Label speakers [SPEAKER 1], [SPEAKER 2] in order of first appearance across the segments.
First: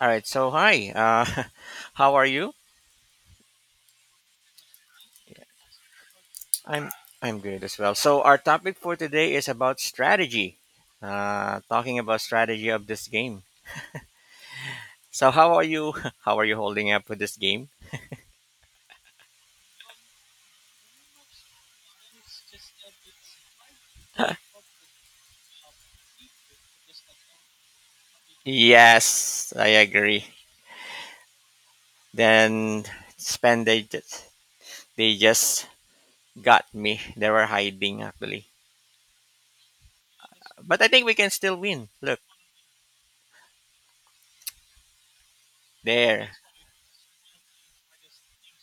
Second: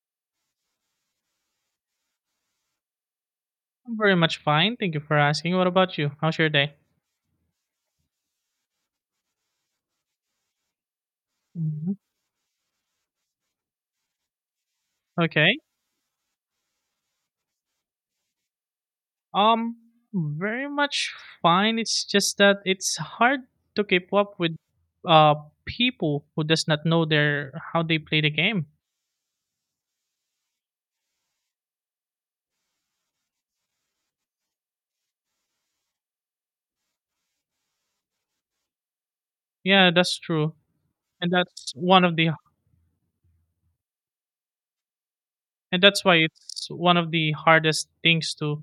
[SPEAKER 1] All right. So hi. How are you?
[SPEAKER 2] I'm very much fine. Thank you for asking. What about you? How's your day?
[SPEAKER 1] I'm I'm good as well. So our topic for today is about strategy.
[SPEAKER 2] hmm
[SPEAKER 1] Talking about strategy of this game. So how
[SPEAKER 2] Okay.
[SPEAKER 1] are you? How are you holding up with this game?
[SPEAKER 2] Um, Very much fine. It's just that it's hard to keep up with uh people who does not know their how they play the game.
[SPEAKER 1] Yes, I agree. Then spend they just got me. They were hiding actually.
[SPEAKER 2] Yeah, that's true.
[SPEAKER 1] But I think we can
[SPEAKER 2] And
[SPEAKER 1] still
[SPEAKER 2] that's
[SPEAKER 1] win.
[SPEAKER 2] one of
[SPEAKER 1] Look
[SPEAKER 2] the and that's why
[SPEAKER 1] there.
[SPEAKER 2] it's one of the hardest things to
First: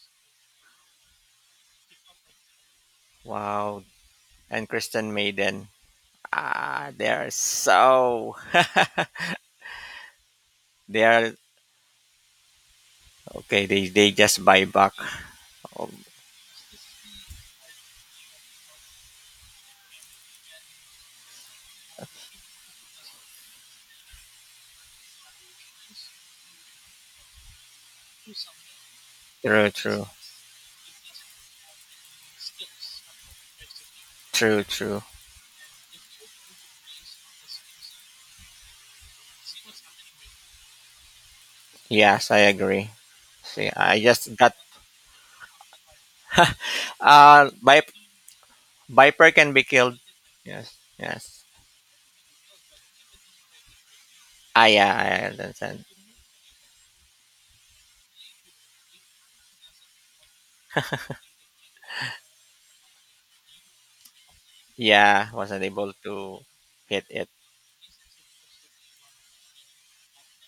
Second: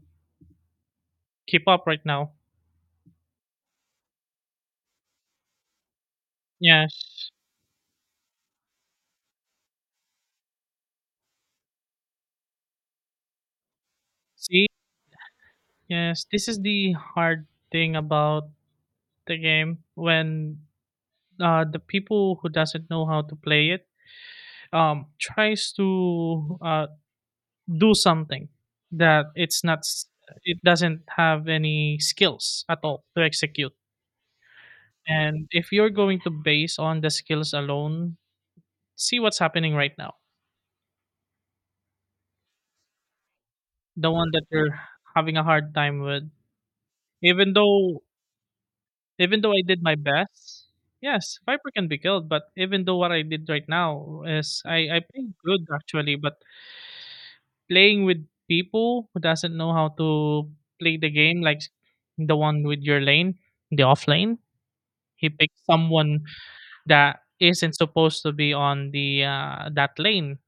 [SPEAKER 2] keep up right now.
[SPEAKER 1] Wow. And Kristen Maiden. Ah, they're
[SPEAKER 2] Yes.
[SPEAKER 1] so they are Okay, they just buy back. Oh,
[SPEAKER 2] Yes, this is the hard thing about the game when the people who doesn't know how to play it tries to do something that it's
[SPEAKER 1] true,
[SPEAKER 2] not
[SPEAKER 1] true,
[SPEAKER 2] s- it doesn't have any skills at all to execute.
[SPEAKER 1] true, true.
[SPEAKER 2] And if you're going to base on the skills alone, see what's happening right now,
[SPEAKER 1] Yes, I agree. See, I
[SPEAKER 2] the one
[SPEAKER 1] just
[SPEAKER 2] that
[SPEAKER 1] got
[SPEAKER 2] you're having a hard time with.
[SPEAKER 1] uh,
[SPEAKER 2] even
[SPEAKER 1] vip-
[SPEAKER 2] though
[SPEAKER 1] viper
[SPEAKER 2] Even though
[SPEAKER 1] can
[SPEAKER 2] I
[SPEAKER 1] be
[SPEAKER 2] did my
[SPEAKER 1] killed.
[SPEAKER 2] best,
[SPEAKER 1] Yes,
[SPEAKER 2] yes,
[SPEAKER 1] yes.
[SPEAKER 2] viper can be killed, but even though what I did right now is
[SPEAKER 1] Ah,
[SPEAKER 2] i
[SPEAKER 1] yeah,
[SPEAKER 2] i
[SPEAKER 1] I
[SPEAKER 2] played good
[SPEAKER 1] understand.
[SPEAKER 2] actually. But playing with people who doesn't know how to play the game, like the one with your lane, the off lane. He
[SPEAKER 1] Yeah,
[SPEAKER 2] picks
[SPEAKER 1] wasn't able
[SPEAKER 2] someone
[SPEAKER 1] to hit
[SPEAKER 2] that
[SPEAKER 1] it.
[SPEAKER 2] isn't supposed to be on the that lane.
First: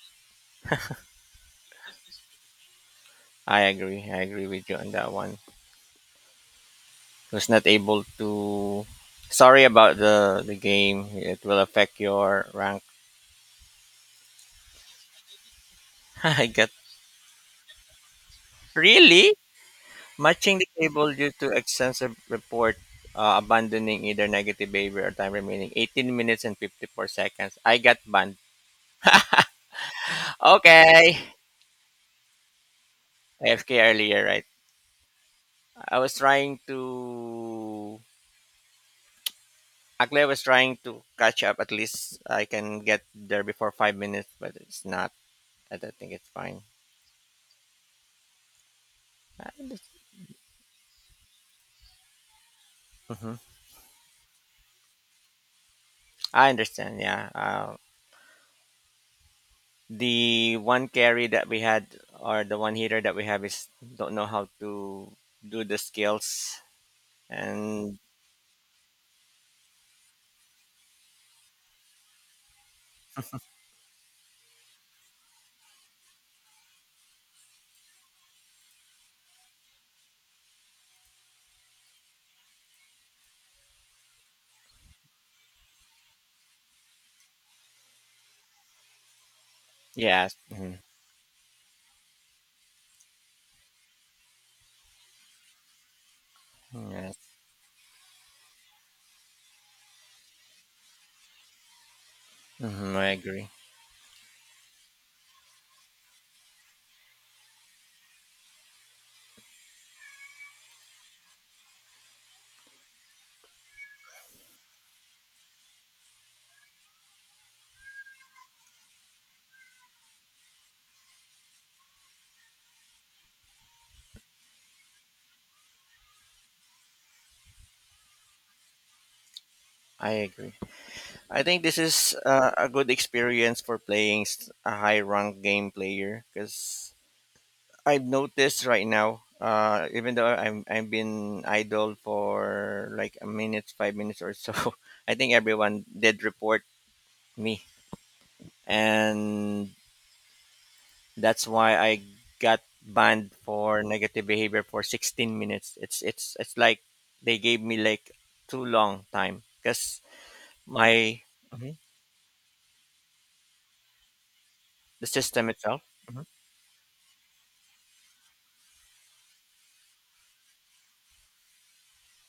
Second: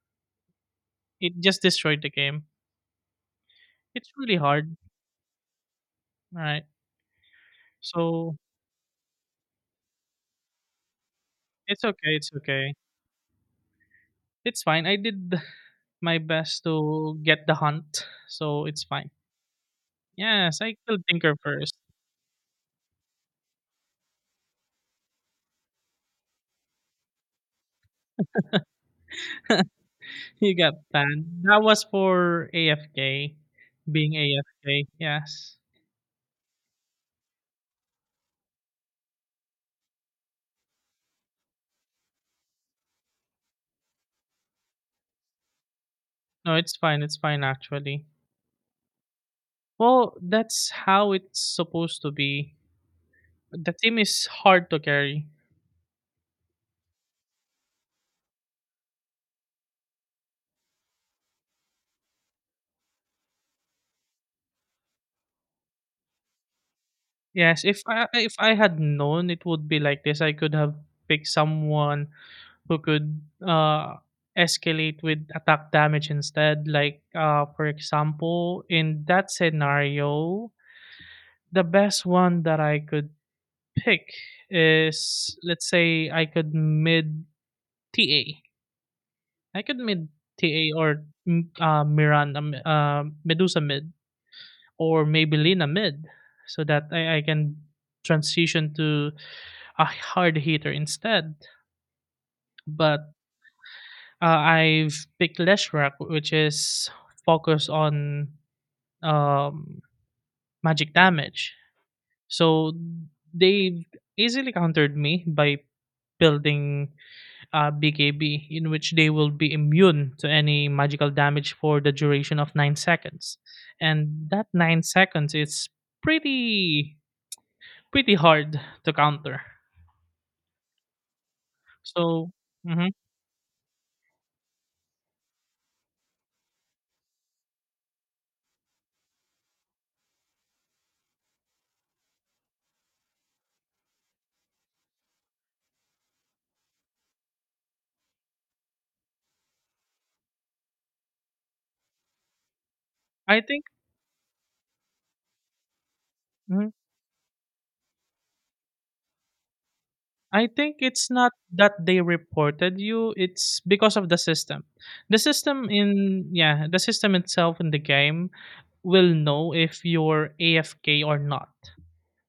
[SPEAKER 2] It just destroyed the game.
[SPEAKER 1] I agree.
[SPEAKER 2] It's
[SPEAKER 1] I
[SPEAKER 2] really
[SPEAKER 1] agree with you
[SPEAKER 2] hard,
[SPEAKER 1] on that one.
[SPEAKER 2] right?
[SPEAKER 1] Was not able
[SPEAKER 2] So
[SPEAKER 1] to. Sorry about the game. It will
[SPEAKER 2] it's
[SPEAKER 1] affect
[SPEAKER 2] okay. It's
[SPEAKER 1] your
[SPEAKER 2] okay.
[SPEAKER 1] rank.
[SPEAKER 2] It's fine. I did my
[SPEAKER 1] I
[SPEAKER 2] best
[SPEAKER 1] got
[SPEAKER 2] to get the hunt, so it's fine.
[SPEAKER 1] really. Matching
[SPEAKER 2] Yes,
[SPEAKER 1] the
[SPEAKER 2] I killed
[SPEAKER 1] cable due
[SPEAKER 2] Tinker
[SPEAKER 1] to
[SPEAKER 2] first.
[SPEAKER 1] extensive report abandoning either negative behavior or time remaining 18 minutes and 54 seconds. I got banned.
[SPEAKER 2] You got
[SPEAKER 1] Okay.
[SPEAKER 2] banned. That was for AFK,
[SPEAKER 1] AFK
[SPEAKER 2] being
[SPEAKER 1] earlier, right?
[SPEAKER 2] AFK. Yes.
[SPEAKER 1] I was trying to. Actually, I was trying to catch up. At least I can get there before 5 minutes, but it's not. I don't think it's
[SPEAKER 2] No,
[SPEAKER 1] fine.
[SPEAKER 2] it's fine. It's fine actually.
[SPEAKER 1] I under-
[SPEAKER 2] Well, that's how it's supposed to be.
[SPEAKER 1] Mhm.
[SPEAKER 2] The team is hard to carry.
[SPEAKER 1] I understand. Yeah. The one carry that we had, or the one hitter that we have, is don't know how to do the skills.
[SPEAKER 2] Yes, if
[SPEAKER 1] And
[SPEAKER 2] I if I had known it would be like this, I could have picked someone who could uh escalate with attack damage instead. Like for example, in that scenario, the best one that I could pick is, let's say, I could mid TA I could mid
[SPEAKER 1] yes,
[SPEAKER 2] TA
[SPEAKER 1] mhm,
[SPEAKER 2] or Medusa mid, or maybe Lina mid, so that
[SPEAKER 1] yes,
[SPEAKER 2] I can transition to a hard hitter instead.
[SPEAKER 1] mhm,
[SPEAKER 2] But
[SPEAKER 1] I agree.
[SPEAKER 2] I've picked Leshrac, which is focused on um, magic damage. So they easily countered me by building BKB, in which they will be immune to any magical damage for the duration of 9 seconds. And that 9 seconds is pretty pretty hard to counter.
[SPEAKER 1] I agree. I think this is
[SPEAKER 2] So
[SPEAKER 1] a good
[SPEAKER 2] mhm,
[SPEAKER 1] experience for playing a high rank game player, because I've noticed right now, even though I've been idle for like a minute, 5 minutes or so, I think everyone did report me. And that's why I got banned
[SPEAKER 2] I think
[SPEAKER 1] for negative behavior for 16 minutes. It's
[SPEAKER 2] mhm,
[SPEAKER 1] like they gave me like too long time because
[SPEAKER 2] I think it's
[SPEAKER 1] my
[SPEAKER 2] not that
[SPEAKER 1] Mhm.
[SPEAKER 2] they reported you; it's because of the system.
[SPEAKER 1] The
[SPEAKER 2] The
[SPEAKER 1] system
[SPEAKER 2] system
[SPEAKER 1] itself. Mhm.
[SPEAKER 2] in Yeah, the system itself in the game will know if you're AFK or not.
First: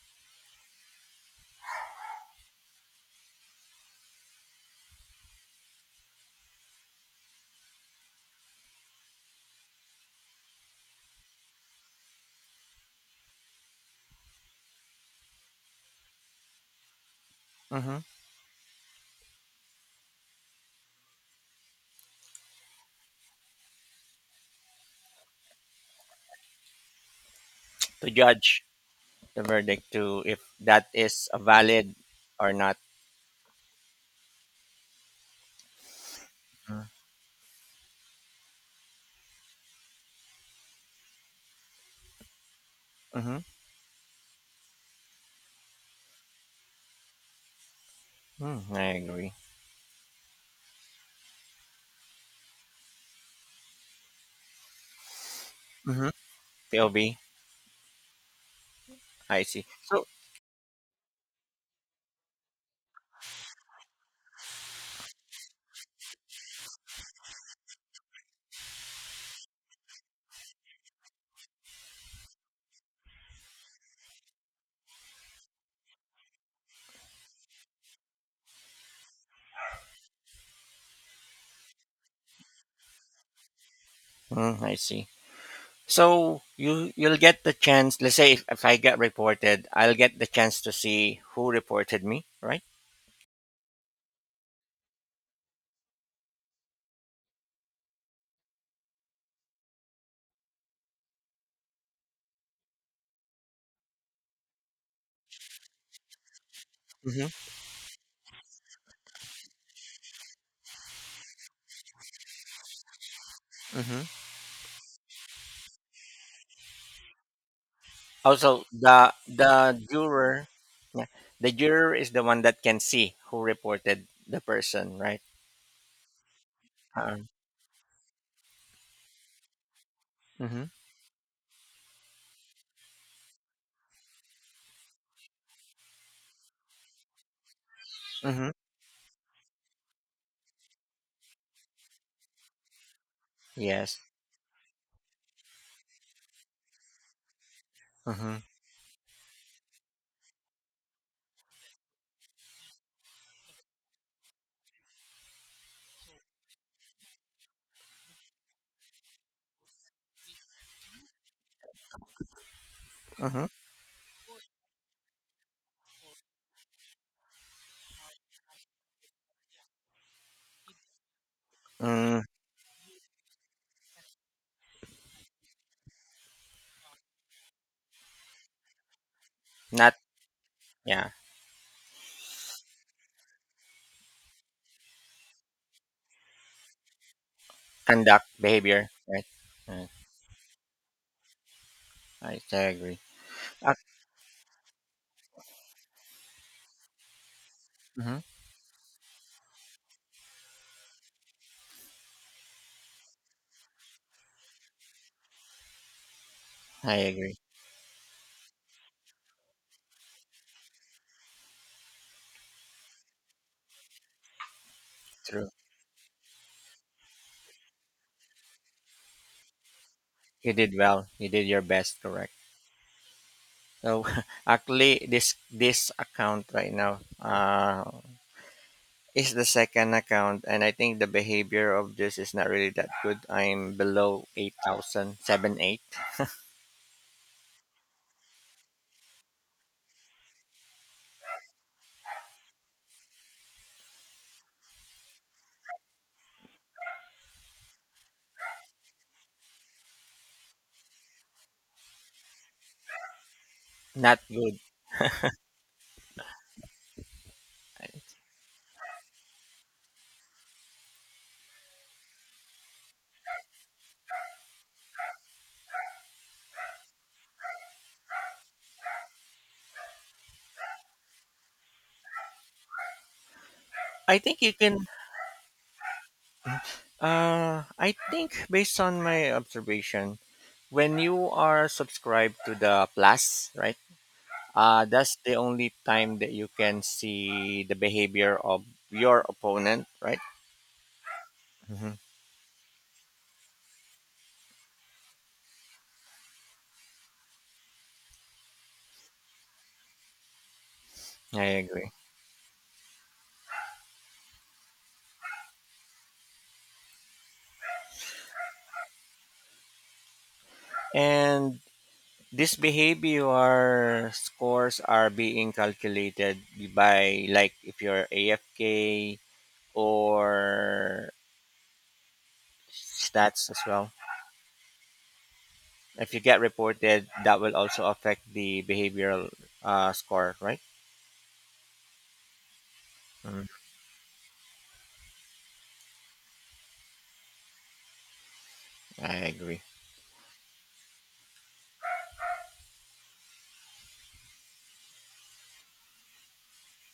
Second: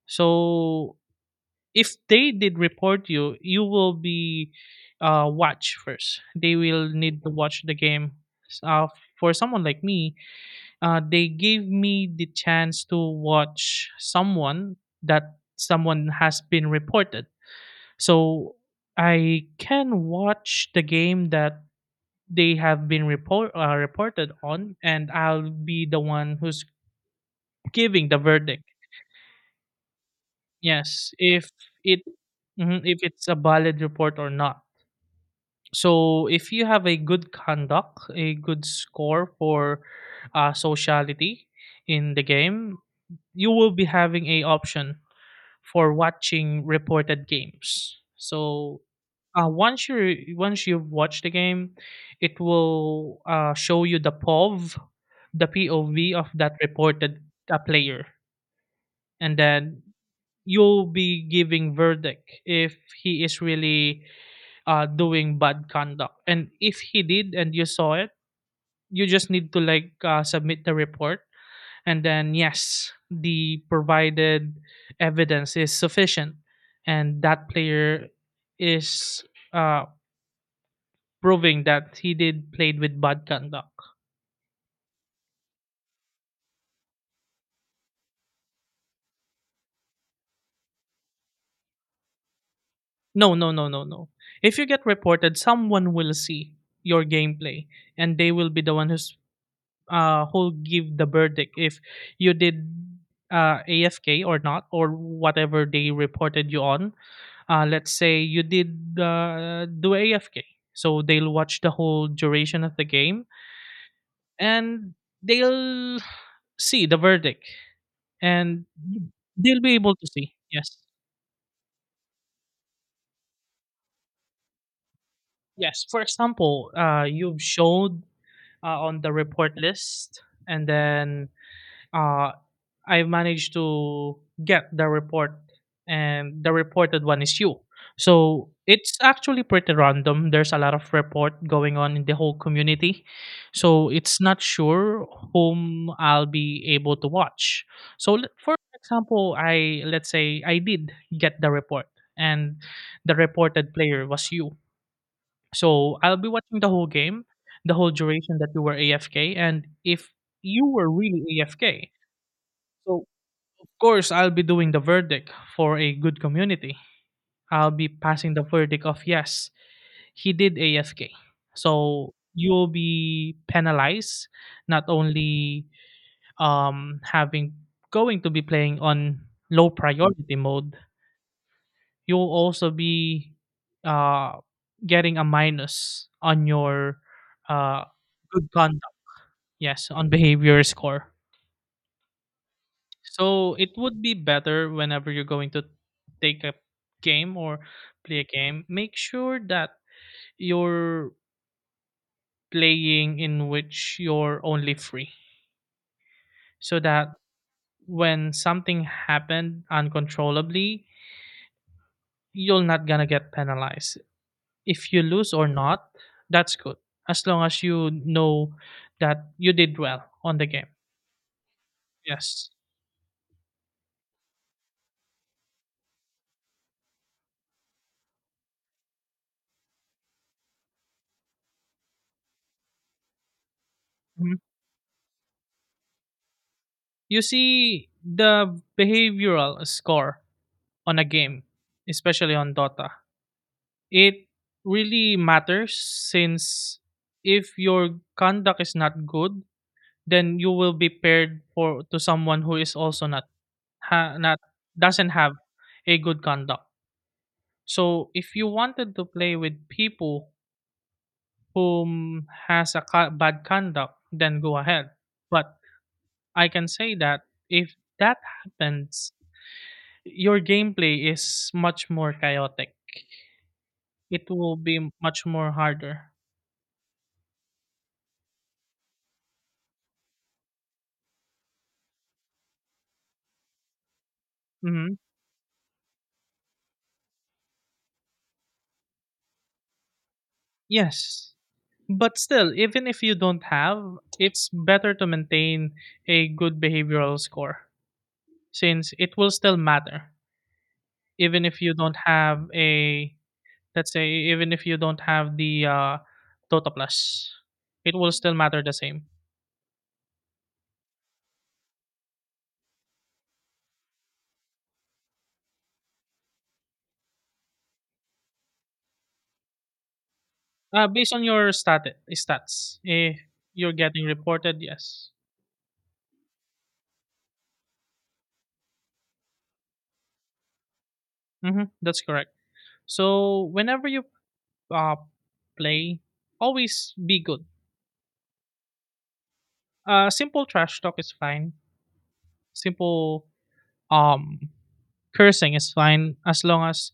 [SPEAKER 2] So if they did report you, you will be watched first. They will need to watch the game. Uh, for someone like me, they gave me the chance to watch someone that someone has been reported.
[SPEAKER 1] Mhm.
[SPEAKER 2] So I can watch the game that they have been reported on, and I'll be the one who's giving
[SPEAKER 1] To
[SPEAKER 2] the verdict.
[SPEAKER 1] judge the verdict to if that
[SPEAKER 2] Yes,
[SPEAKER 1] is a
[SPEAKER 2] if
[SPEAKER 1] valid
[SPEAKER 2] it
[SPEAKER 1] or not.
[SPEAKER 2] mhm, if it's a valid report or not. So, if you have a good conduct, a good score for sociality in the game,
[SPEAKER 1] Mm-hmm.
[SPEAKER 2] you will be having a option for watching reported games.
[SPEAKER 1] Hmm,
[SPEAKER 2] So,
[SPEAKER 1] I agree.
[SPEAKER 2] once you've watched the game, it will show you the POV, the
[SPEAKER 1] Mm-hmm.
[SPEAKER 2] POV of that
[SPEAKER 1] POV.
[SPEAKER 2] reported player, and
[SPEAKER 1] See.
[SPEAKER 2] then you'll be giving verdict if he is really doing bad conduct. And if he did, and you saw it, you just need to like submit the report, and then yes, the provided evidence is sufficient and that player is uh proving that he did played with bad conduct.
[SPEAKER 1] Mm, I see. So you'll get the chance. Let's say if I get reported, I'll get the chance to see who reported me, right?
[SPEAKER 2] No. If you get reported, someone will see your gameplay and they will be the one who's who give the verdict if you did AFK or not, or whatever they reported you on. Let's say you did do AFK, so they'll watch the whole duration of the game
[SPEAKER 1] Mm-hmm.
[SPEAKER 2] and they'll see the verdict,
[SPEAKER 1] Also,
[SPEAKER 2] and
[SPEAKER 1] the
[SPEAKER 2] they'll be able to see.
[SPEAKER 1] juror,
[SPEAKER 2] Yes,
[SPEAKER 1] yeah, the juror is the one that can see who reported the person, right?
[SPEAKER 2] yes. For example,
[SPEAKER 1] Um,
[SPEAKER 2] you've showed on the report list,
[SPEAKER 1] mm-hmm,
[SPEAKER 2] and then uh, I managed to get the report, and the reported one is you. So
[SPEAKER 1] mm-hmm,
[SPEAKER 2] it's actually pretty random. There's a lot of report going on in the whole community, so
[SPEAKER 1] yes.
[SPEAKER 2] it's not sure whom I'll be able to watch. So
[SPEAKER 1] Mm-hmm,
[SPEAKER 2] for example, I let's say I did get the report, and the reported player was you. So I'll be watching the whole game, the whole duration that you were AFK, and if you were really AFK, so
[SPEAKER 1] mm-hmm.
[SPEAKER 2] course, I'll be doing the verdict for a good community. I'll be passing the verdict of yes, he did AFK. So
[SPEAKER 1] Mm,
[SPEAKER 2] you will be penalized, not only having going to be playing on low
[SPEAKER 1] not,
[SPEAKER 2] priority mode.
[SPEAKER 1] yeah,
[SPEAKER 2] You will also be uh, getting a minus on your uh,
[SPEAKER 1] conduct
[SPEAKER 2] good conduct.
[SPEAKER 1] behavior, right? Yeah,
[SPEAKER 2] Yes, on behavior score.
[SPEAKER 1] I agree.
[SPEAKER 2] So it
[SPEAKER 1] Uh,
[SPEAKER 2] would be better whenever you're going to take a game or play
[SPEAKER 1] mhm,
[SPEAKER 2] a game, make sure that you're playing in which you're only free. So
[SPEAKER 1] I
[SPEAKER 2] that
[SPEAKER 1] agree.
[SPEAKER 2] when something happened uncontrollably, you're not gonna get penalized. If you lose or
[SPEAKER 1] True.
[SPEAKER 2] not, that's good. As long as you know that you did well on the
[SPEAKER 1] You
[SPEAKER 2] game.
[SPEAKER 1] did well. You did your best. Correct.
[SPEAKER 2] Yes.
[SPEAKER 1] So actually, this account right now, is the second account, and I think the behavior of this is not really that good. I'm below
[SPEAKER 2] Mhm.
[SPEAKER 1] 8,007 8.
[SPEAKER 2] You see the behavioral score on a game, especially on Dota. It really matters since if your conduct is not good, then you will be paired for to someone who is also
[SPEAKER 1] Not
[SPEAKER 2] not
[SPEAKER 1] good.
[SPEAKER 2] doesn't have a good conduct. So if you wanted to play with people whom has a bad conduct, then go ahead. But I can say that if that happens, your gameplay is much more chaotic.
[SPEAKER 1] i
[SPEAKER 2] It
[SPEAKER 1] think you
[SPEAKER 2] will be
[SPEAKER 1] can
[SPEAKER 2] m- much more harder.
[SPEAKER 1] I think based on my observation, when you are subscribed to the Plus, right,
[SPEAKER 2] hmm
[SPEAKER 1] that's the only time that you can see the behavior of your opponent, right?
[SPEAKER 2] Yes.
[SPEAKER 1] Hmm,
[SPEAKER 2] But still, even if you don't have, it's better to maintain a good behavioral score since it will still matter.
[SPEAKER 1] I
[SPEAKER 2] Even if you
[SPEAKER 1] agree.
[SPEAKER 2] don't have a, let's say, even if you don't have the Tota Plus, it will still matter the same.
[SPEAKER 1] And these behavior scores are being calculated by, like, if you're AFK or
[SPEAKER 2] Based on your stats, if
[SPEAKER 1] stats as
[SPEAKER 2] you're
[SPEAKER 1] well.
[SPEAKER 2] getting reported, yes.
[SPEAKER 1] If you get reported, that will also affect the behavioral score, right?
[SPEAKER 2] That's correct.
[SPEAKER 1] Mm,
[SPEAKER 2] So whenever you uh, play, always be good.
[SPEAKER 1] I agree.
[SPEAKER 2] Simple trash talk is fine. Simple um cursing is fine as long as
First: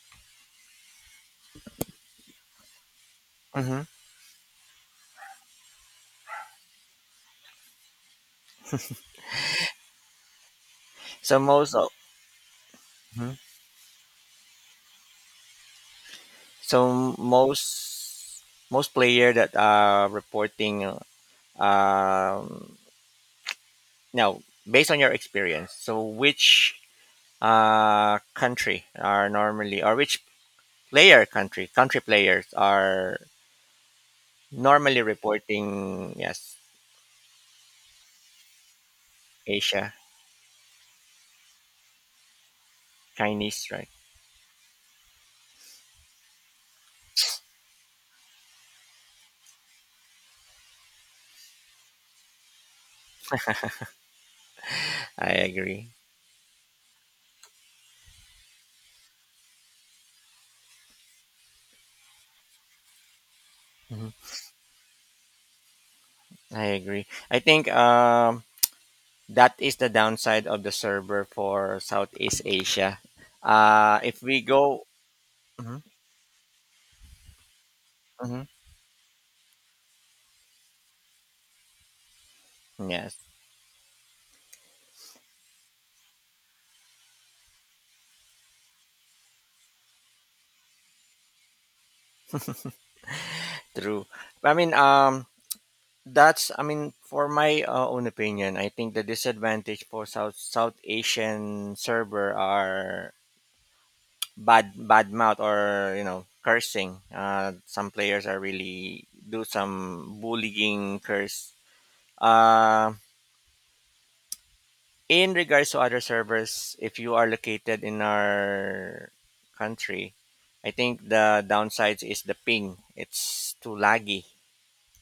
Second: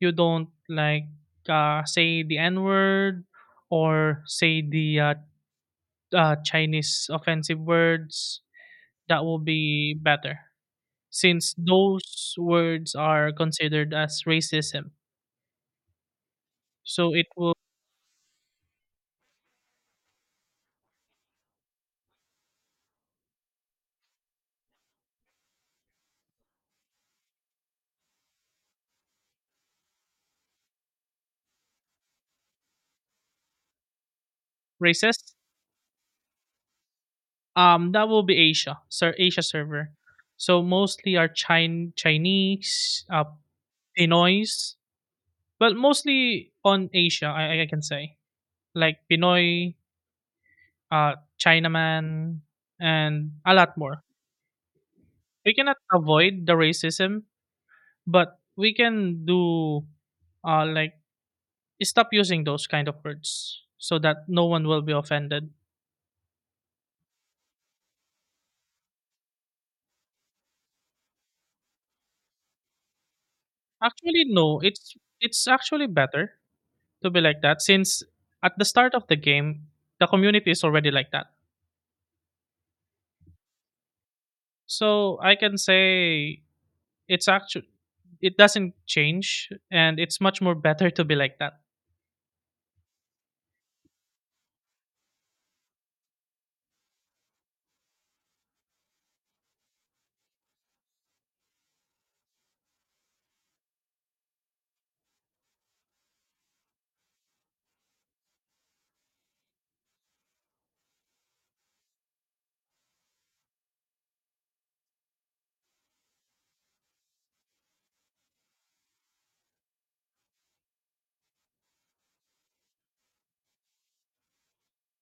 [SPEAKER 2] you don't like say the N word
[SPEAKER 1] Hmm.
[SPEAKER 2] or say the Chinese offensive words. That will be better
[SPEAKER 1] So
[SPEAKER 2] since
[SPEAKER 1] most of-
[SPEAKER 2] those words
[SPEAKER 1] mhm.
[SPEAKER 2] are considered as racism.
[SPEAKER 1] So
[SPEAKER 2] So it will
[SPEAKER 1] most player that are reporting, um, now, based on your experience. So which country are normally, or which player country players are normally
[SPEAKER 2] Racist.
[SPEAKER 1] reporting yes?
[SPEAKER 2] That will be Asia, sir, Asia server.
[SPEAKER 1] Asia.
[SPEAKER 2] So mostly are Chinese,
[SPEAKER 1] Chinese, right?
[SPEAKER 2] Pinoys. Well, mostly on Asia, I can say. Like Pinoy, uh, Chinaman, and a lot more.
[SPEAKER 1] I
[SPEAKER 2] We cannot
[SPEAKER 1] agree.
[SPEAKER 2] avoid the racism, but we can do, like, stop using those kind of words so
[SPEAKER 1] Mhm.
[SPEAKER 2] that no one will be offended.
[SPEAKER 1] I agree. I think, that is the downside of the server for southeast asia, if
[SPEAKER 2] Actually,
[SPEAKER 1] we
[SPEAKER 2] no.
[SPEAKER 1] go.
[SPEAKER 2] It's
[SPEAKER 1] Mhm,
[SPEAKER 2] actually better to be like that since
[SPEAKER 1] mhm.
[SPEAKER 2] at the start of the game, the community is already like that.
[SPEAKER 1] Yes,
[SPEAKER 2] So I can say it's actually it doesn't change and it's much more better to be like that.
[SPEAKER 1] true. I mean, that's — I mean, for my own opinion, I think the disadvantage for South Asian server are bad mouth or cursing. Some players are really do some bullying curse. Uh, in regards to other servers, if you are located in our country, I think the downsides is the ping. It's too laggy.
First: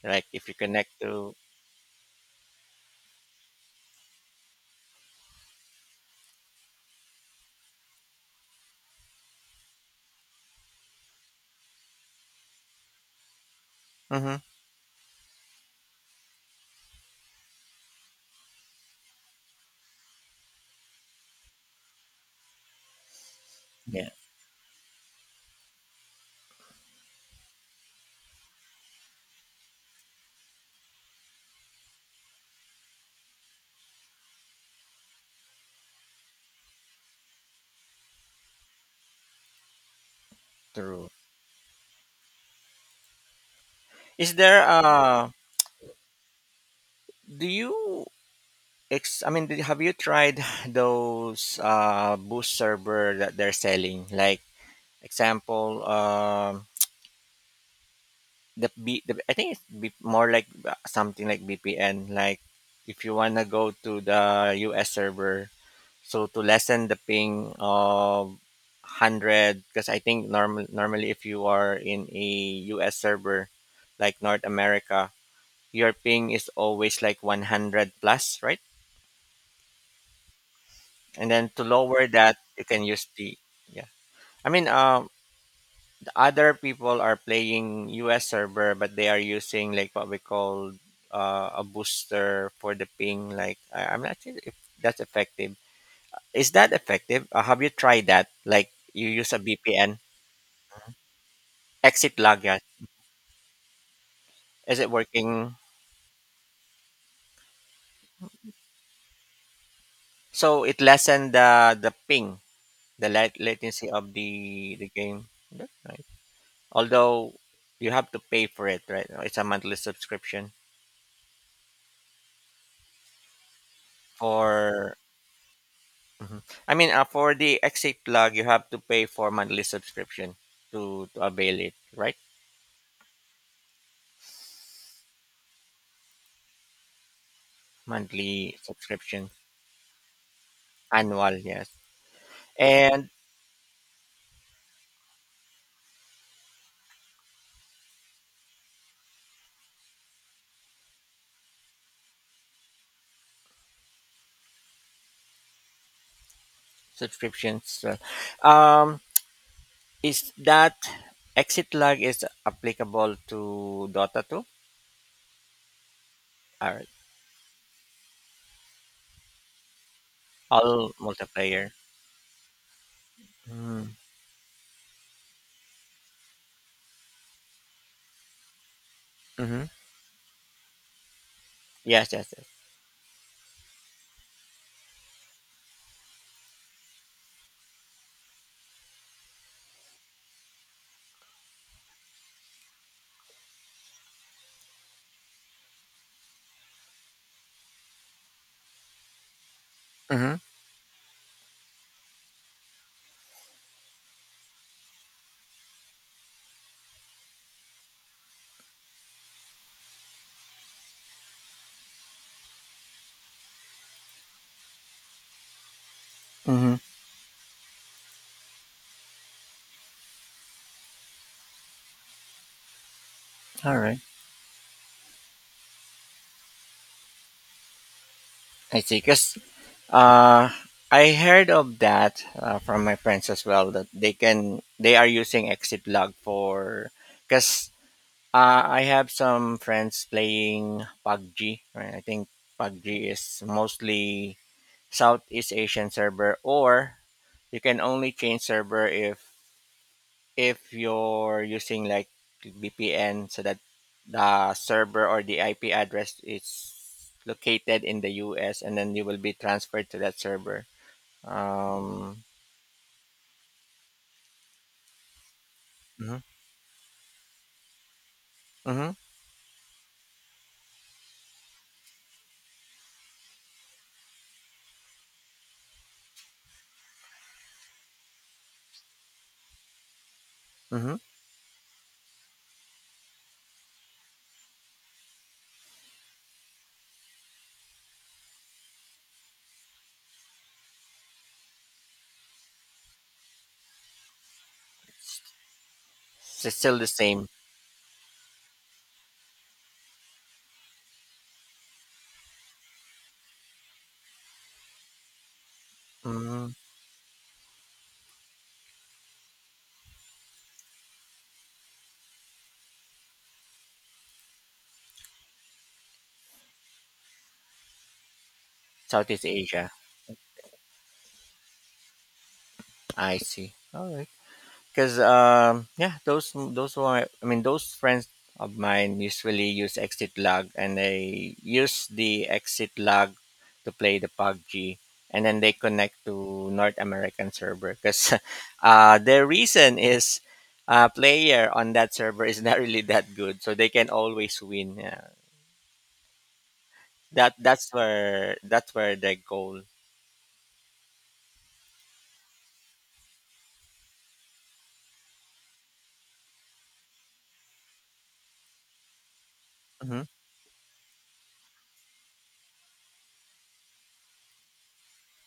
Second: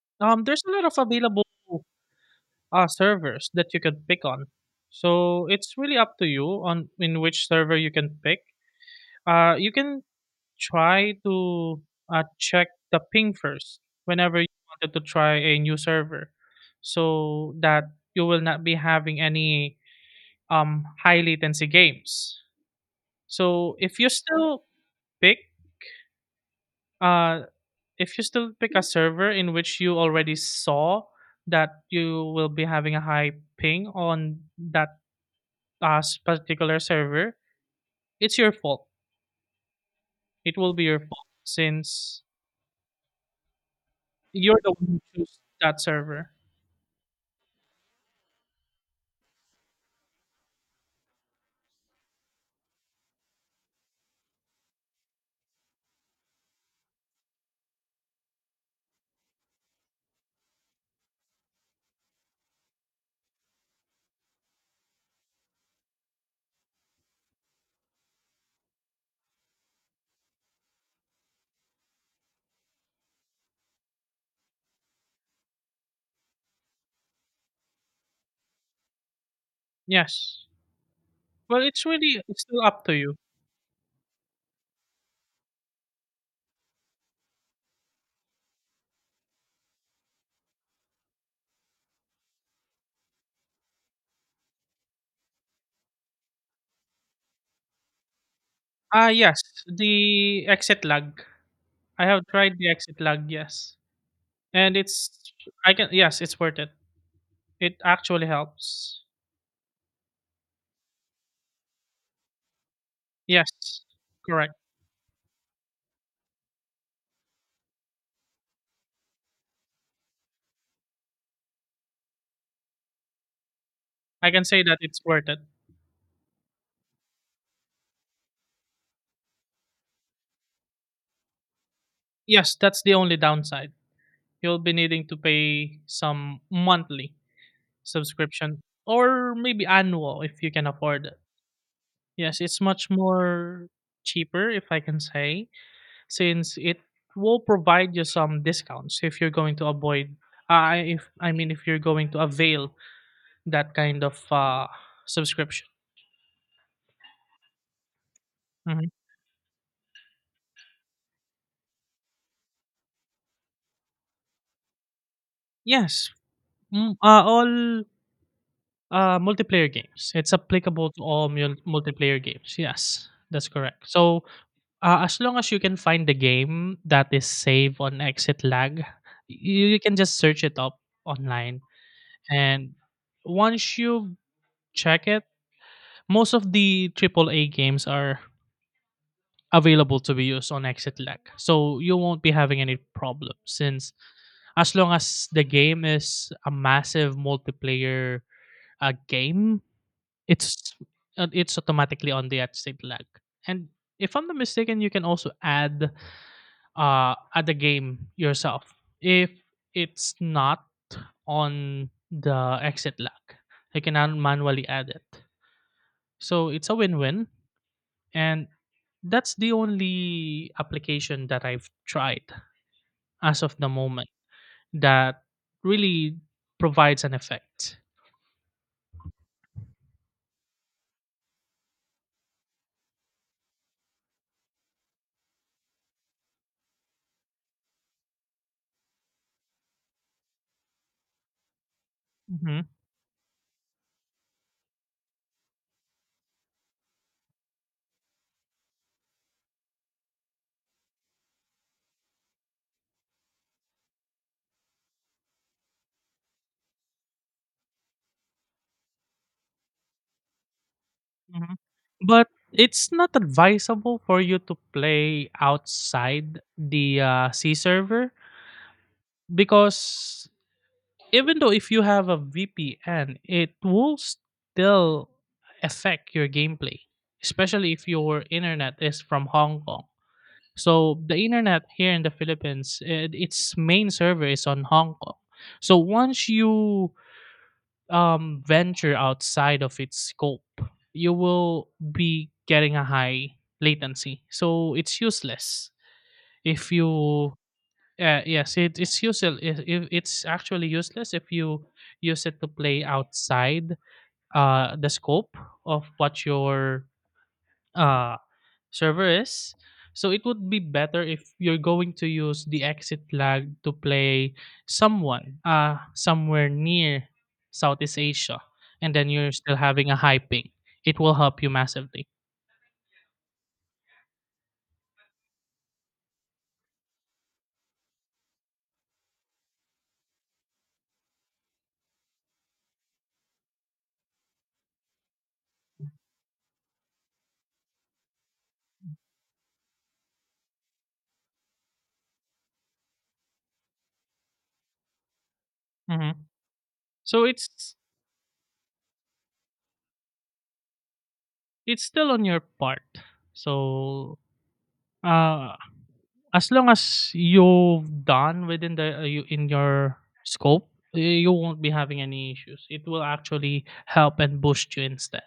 [SPEAKER 1] Like if you
[SPEAKER 2] There's a lot of
[SPEAKER 1] connect to,
[SPEAKER 2] available servers that you can pick on, so it's really up to you on in which server you can pick. You can try to check the ping first whenever
[SPEAKER 1] Mhm.
[SPEAKER 2] you wanted to try a new server, so that you will not be having any high latency games. So
[SPEAKER 1] Yeah,
[SPEAKER 2] pick uh if you still pick a server in which you already saw that you will be having a high ping on that particular server, it's your fault. It will be your
[SPEAKER 1] true.
[SPEAKER 2] fault since
[SPEAKER 1] Is
[SPEAKER 2] you're
[SPEAKER 1] there
[SPEAKER 2] the one who
[SPEAKER 1] a
[SPEAKER 2] chose that server.
[SPEAKER 1] Do you I mean, have you tried those boost server that they're selling? Like example, the, B, the I think it's B, more like something like VPN. Like if you wanna go to the US server, so to lessen the ping of hundred, because I think normally if you are in a US server, like North America, your ping is always like 100 plus, right?
[SPEAKER 2] Yes.
[SPEAKER 1] And then
[SPEAKER 2] Well,
[SPEAKER 1] to
[SPEAKER 2] it's
[SPEAKER 1] lower
[SPEAKER 2] really
[SPEAKER 1] that
[SPEAKER 2] it's still
[SPEAKER 1] you can
[SPEAKER 2] up to
[SPEAKER 1] use
[SPEAKER 2] you.
[SPEAKER 1] the yeah. I mean, the other people are playing us server, but they are using like what we call a booster for the ping, like I'm not sure if that's effective. Is that effective, have you tried that? Like
[SPEAKER 2] Ah,
[SPEAKER 1] you use a
[SPEAKER 2] yes,
[SPEAKER 1] vpn.
[SPEAKER 2] the exit lag. I
[SPEAKER 1] Exit
[SPEAKER 2] have
[SPEAKER 1] log,
[SPEAKER 2] tried
[SPEAKER 1] yeah.
[SPEAKER 2] the exit lag. Yes, and
[SPEAKER 1] Is it
[SPEAKER 2] it's
[SPEAKER 1] working?
[SPEAKER 2] I can yes, it's worth it. It actually helps.
[SPEAKER 1] So it lessened the ping, the
[SPEAKER 2] Yes,
[SPEAKER 1] latency of the
[SPEAKER 2] correct.
[SPEAKER 1] the game. That's nice. Although you have to pay for it, right? It's a monthly subscription
[SPEAKER 2] I can say that
[SPEAKER 1] for,
[SPEAKER 2] it's worth it.
[SPEAKER 1] Mhm. I mean for the exit plug you have to pay for monthly subscription to avail it, right?
[SPEAKER 2] Yes, that's the only downside. You'll be needing to pay some monthly
[SPEAKER 1] Monthly
[SPEAKER 2] subscription,
[SPEAKER 1] subscription,
[SPEAKER 2] or maybe annual if you can afford it.
[SPEAKER 1] annual, yes.
[SPEAKER 2] Yes, it's much
[SPEAKER 1] And
[SPEAKER 2] more cheaper if I can say, since it will provide you some discounts if you're going to avoid if I mean if you're going to avail that kind of subscription.
[SPEAKER 1] subscriptions.
[SPEAKER 2] Mhm.
[SPEAKER 1] Um is that exit lag is applicable to Dota 2?
[SPEAKER 2] Yes,
[SPEAKER 1] All right.
[SPEAKER 2] all multiplayer games. It's applicable
[SPEAKER 1] All
[SPEAKER 2] to all
[SPEAKER 1] multiplayer.
[SPEAKER 2] multiplayer games. Yes, that's correct.
[SPEAKER 1] Mm-hmm.
[SPEAKER 2] So as long as you can find the game that is save on exit lag, you can just search it up online.
[SPEAKER 1] Yes, yes, yes.
[SPEAKER 2] And once you check it, most of the triple A games are available to be used on exit lag. So you won't be having any problem since as long as the game is a massive multiplayer game,
[SPEAKER 1] Mm-hmm.
[SPEAKER 2] it's it's automatically on the exit lag. And if I'm not mistaken, you can also add at the game yourself if it's not on the exit lag. I can manually add it. So it's
[SPEAKER 1] Mm-hmm.
[SPEAKER 2] a win-win, and that's the only application that I've tried as of the
[SPEAKER 1] All right.
[SPEAKER 2] moment that really provides an effect.
[SPEAKER 1] I see. Because Uh, I heard of that from my friends as well, that they are using exit log for, because I have some friends playing PUBG. Right, I think
[SPEAKER 2] hmm
[SPEAKER 1] PUBG is mostly Southeast Asian server, or you can only change server if you're using like VPN, so that the server or the IP address is located in the US, and then you will be transferred to that server.
[SPEAKER 2] hmm
[SPEAKER 1] Um,
[SPEAKER 2] But it's not advisable for you to play
[SPEAKER 1] mhm,
[SPEAKER 2] outside the C server
[SPEAKER 1] mhm,
[SPEAKER 2] because even though if you have a VPN, it will still affect your gameplay, especially if your internet is from Hong Kong.
[SPEAKER 1] mhm.
[SPEAKER 2] So the internet here in the Philippines, its main server is on Hong Kong. So once you venture outside of its scope, you will be getting a high latency. So it's useless
[SPEAKER 1] It's
[SPEAKER 2] if
[SPEAKER 1] still the same.
[SPEAKER 2] you, yes, it's useful. It's actually useless if you use it to play outside the scope of what
[SPEAKER 1] Mm,
[SPEAKER 2] your uh, server is. So it would be better if you're going to use the exit lag to play someone somewhere near Southeast Asia, and then
[SPEAKER 1] Southeast
[SPEAKER 2] you're still
[SPEAKER 1] Asia.
[SPEAKER 2] having a high ping. It will help you massively.
[SPEAKER 1] I see. All right. Because yeah, those were my — I mean those friends of mine usually use exit lag, and they use the exit lag to play the PUBG, and then they connect to North American server because the reason is. Player on that server is not really that good, so they can always win. Yeah.
[SPEAKER 2] Mhm. So
[SPEAKER 1] That that's
[SPEAKER 2] it's
[SPEAKER 1] where that's where the goal.
[SPEAKER 2] it's still on your part. So uh, As long as you've done within the you in your
[SPEAKER 1] Hmm.
[SPEAKER 2] scope, you won't be having any issues. It will actually help and boost you instead.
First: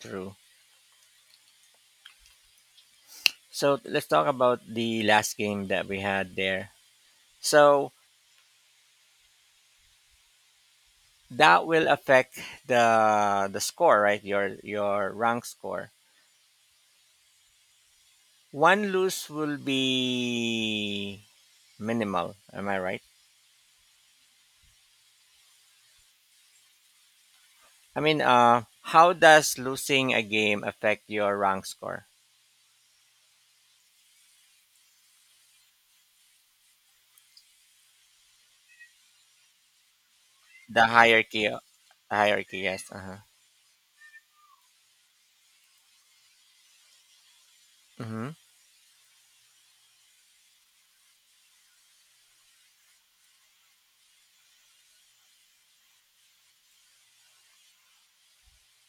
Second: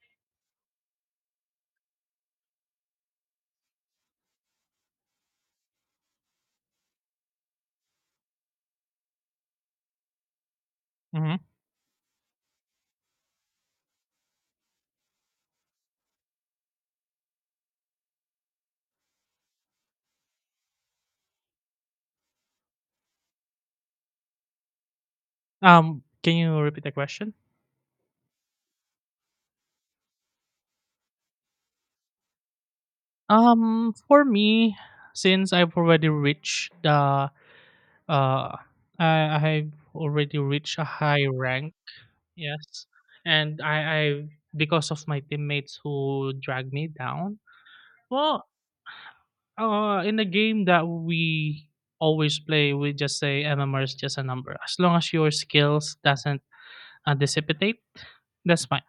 [SPEAKER 1] True. So let's talk about the last game that we had there. So
[SPEAKER 2] hmm
[SPEAKER 1] that will affect the score, right? Your rank score. One lose will be minimal. Am I right?
[SPEAKER 2] Can you repeat the question?
[SPEAKER 1] I mean, how does losing a game affect your rank score?
[SPEAKER 2] For me, since uh, I I've already reached a
[SPEAKER 1] The
[SPEAKER 2] high rank.
[SPEAKER 1] hierarchy,
[SPEAKER 2] Yes,
[SPEAKER 1] yes. Uh huh.
[SPEAKER 2] and I because of my teammates who dragged me down.
[SPEAKER 1] Mm-hmm.
[SPEAKER 2] Well, in the game that we always play, we just say MMR is just a number. As long as your skills doesn't dissipate, that's fine.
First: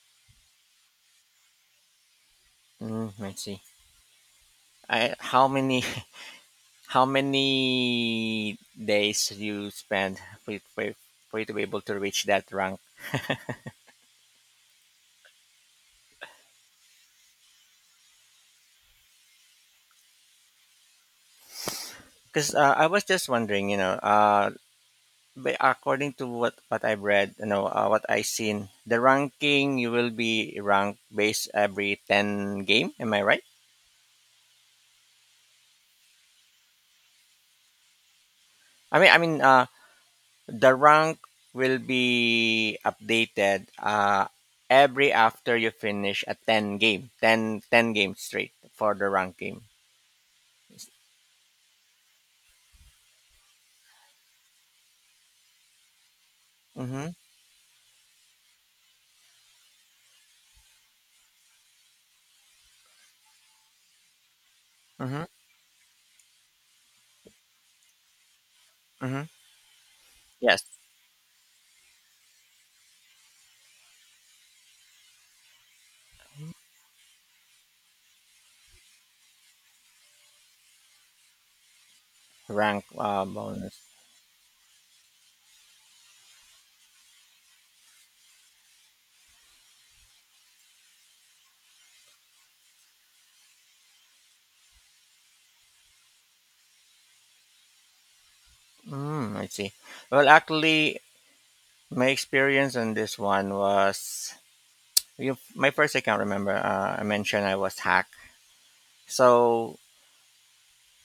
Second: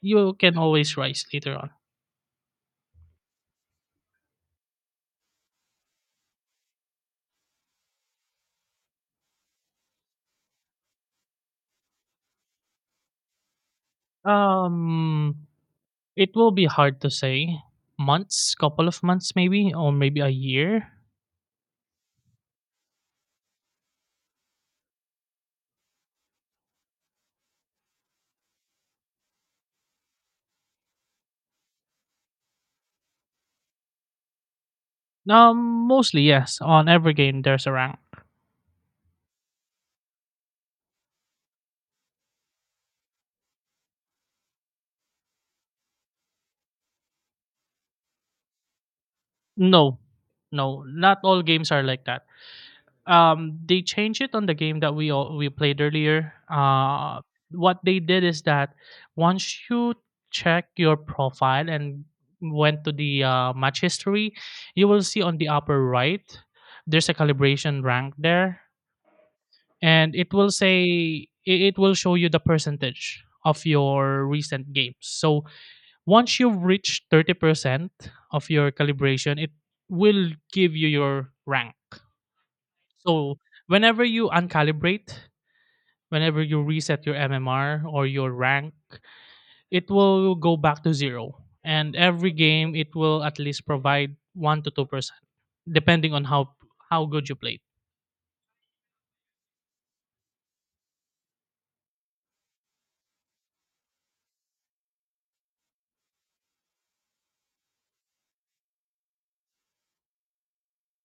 [SPEAKER 2] You can always rise later on.
[SPEAKER 1] Mm, I see. I how many How many days you spend for you to be able to reach that rank?
[SPEAKER 2] Um, it will be hard to say. Months, couple of months maybe, or maybe a year.
[SPEAKER 1] Because I was just wondering, but according to what I've read, what I seen, the ranking you will be ranked based every ten game. Am I right?
[SPEAKER 2] Um, Mostly yes. On every game, there's a rank.
[SPEAKER 1] I mean, the rank will be updated every after you finish a ten game, ten ten 10 games straight for the ranking.
[SPEAKER 2] No, no, not all games are like that. They changed it on the game that we all we played earlier.
[SPEAKER 1] Mm-hmm.
[SPEAKER 2] What they did is that once you check your profile and went to the match history, you will see
[SPEAKER 1] Mm-hmm.
[SPEAKER 2] on the upper right there's a calibration rank there,
[SPEAKER 1] Mm-hmm.
[SPEAKER 2] and it will
[SPEAKER 1] Yes.
[SPEAKER 2] say it will show you the percentage of your recent games. So once you've reached 30% of your calibration, it will give you your rank.
[SPEAKER 1] Rank
[SPEAKER 2] So
[SPEAKER 1] bonus.
[SPEAKER 2] whenever you uncalibrate, whenever you reset your MMR or your rank, it will go back to zero. And every game, it will at least provide 1 to 2%, depending on how good you played.
[SPEAKER 1] Mm, I see. Well, actually, my experience on this one was you, my first account. Remember, I mentioned I was hacked. So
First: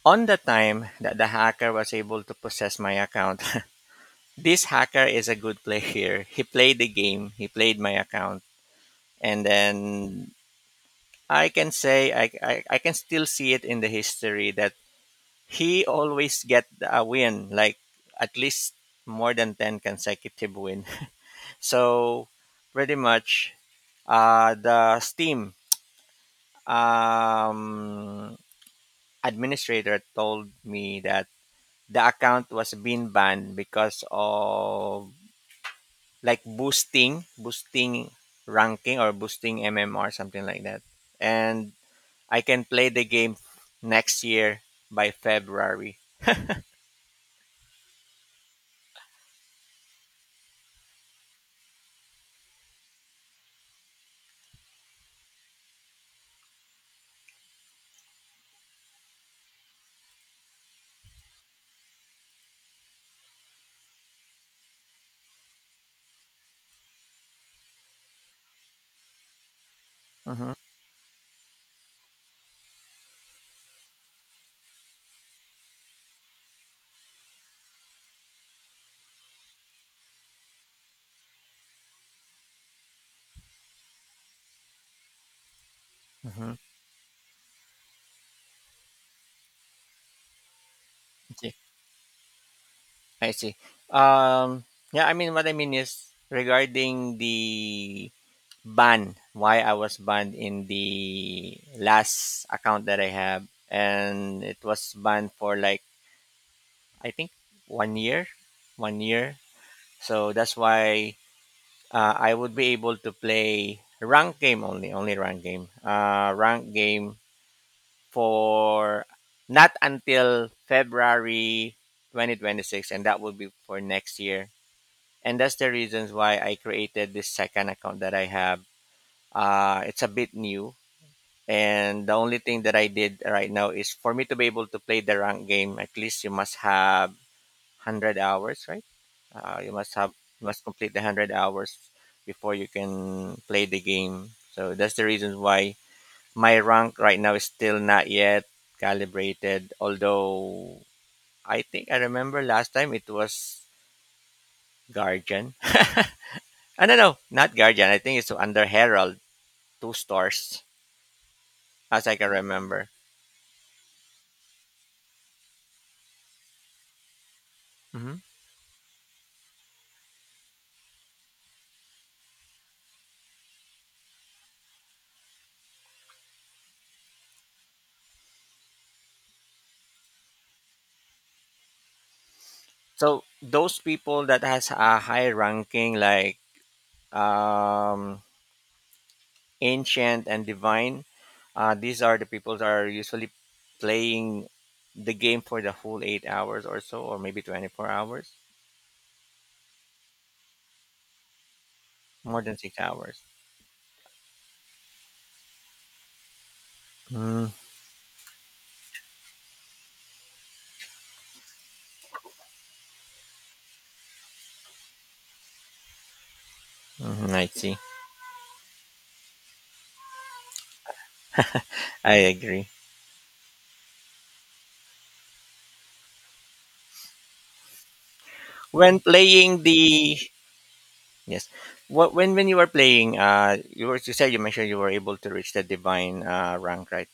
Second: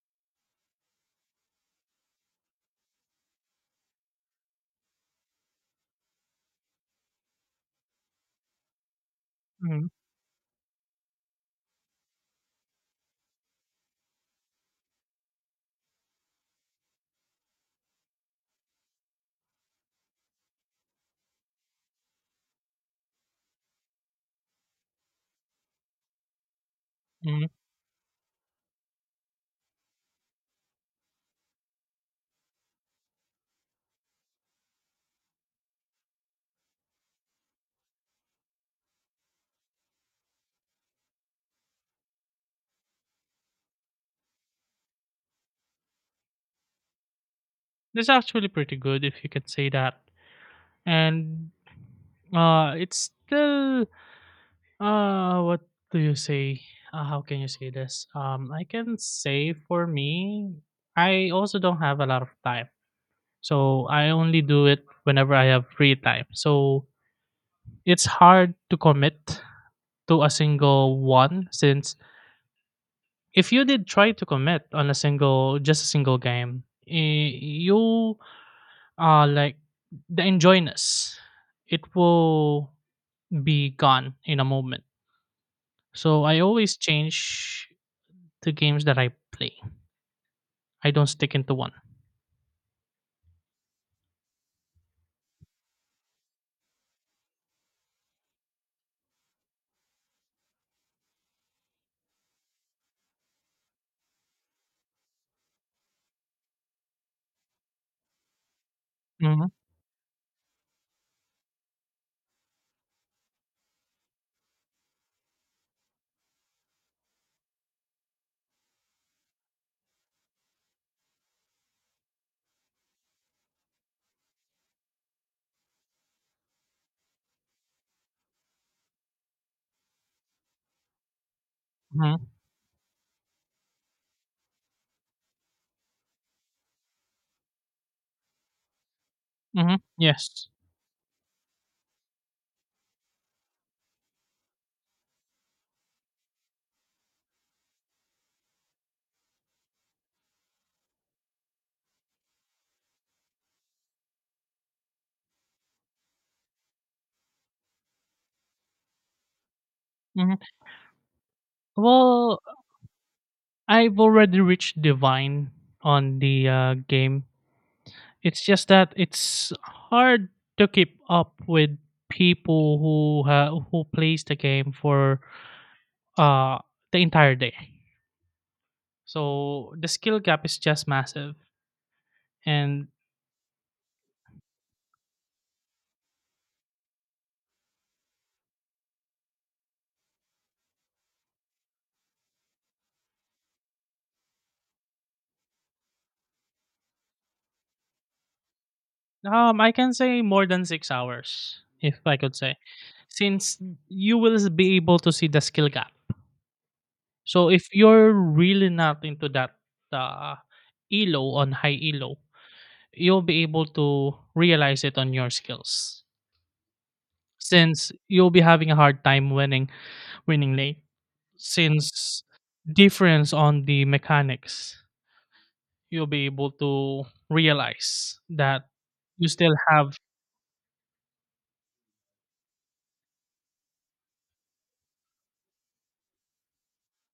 [SPEAKER 1] on the time that the hacker was able to possess my account, this hacker is a good player. He played the game. He played my account, and
[SPEAKER 2] Mhm,
[SPEAKER 1] then I can say I can still see it in the history that he always get a win, like at least more than 10 consecutive win. So pretty much, the Steam
[SPEAKER 2] mhm.
[SPEAKER 1] um, administrator told me that the account was being banned because of like boosting ranking or boosting MMR, something like that. And I can play the game next year by February.
[SPEAKER 2] That's actually pretty good if you can say that. And it's still what do you say? How can you say this? I can say for me, I also don't have a lot of time. So I only do it whenever I have free time. So it's hard to commit to a
[SPEAKER 1] Hmm.
[SPEAKER 2] single one, since if you did try to commit on a single, just a single game, you like, the enjoyness, it will be gone in a moment. So I
[SPEAKER 1] Hmm.
[SPEAKER 2] always change the games that I play. I don't stick
[SPEAKER 1] Okay.
[SPEAKER 2] into one.
[SPEAKER 1] I see. Um, yeah, I mean, what I mean is regarding the banned why I was banned in the last account that I have, and it was banned for like I think one year one year
[SPEAKER 2] Mm-hmm.
[SPEAKER 1] so that's why, I would be able to play rank game, only rank game for not until February 2026, and that would be for next year. And that's the reasons why I created this second account that I have, it's a bit new. And the
[SPEAKER 2] Mm-hmm.
[SPEAKER 1] only thing that I did right now is for me to be able to play the rank game, at least you must have 100 hours, right? Uh, you
[SPEAKER 2] Mm-hmm.
[SPEAKER 1] must have you
[SPEAKER 2] Yes.
[SPEAKER 1] must complete the 100 hours before you can play the game. So that's the reason why my rank right now is still not yet calibrated, although I think I remember last time it was Guardian. I don't know, not Guardian. I think it's under Herald, two
[SPEAKER 2] hmm
[SPEAKER 1] stars, as I can
[SPEAKER 2] Well,
[SPEAKER 1] remember.
[SPEAKER 2] I've already reached divine on the game.
[SPEAKER 1] Mhm.
[SPEAKER 2] It's just that it's hard to keep up with people who who plays the game for uh the entire day. So the skill gap is just massive, and
[SPEAKER 1] So those people that has a high ranking like um, ancient and divine, these are the people that are usually playing the game for the whole 8 hours or so, or maybe 24 hours,
[SPEAKER 2] I can say more than 6 hours if I could
[SPEAKER 1] more than
[SPEAKER 2] say,
[SPEAKER 1] 6 hours.
[SPEAKER 2] since you will be able to see the skill gap.
[SPEAKER 1] Mm,
[SPEAKER 2] So if you're really not into that uh, elo on high elo, you'll be able to realize it on your skills,
[SPEAKER 1] mhm, I see.
[SPEAKER 2] since you'll be having a hard time winning late,
[SPEAKER 1] I
[SPEAKER 2] since
[SPEAKER 1] agree.
[SPEAKER 2] difference on the mechanics you'll be able to realize that.
[SPEAKER 1] When
[SPEAKER 2] You still
[SPEAKER 1] playing
[SPEAKER 2] have.
[SPEAKER 1] the yes, Wh- when you were playing, you mentioned you were able to reach the divine rank, right?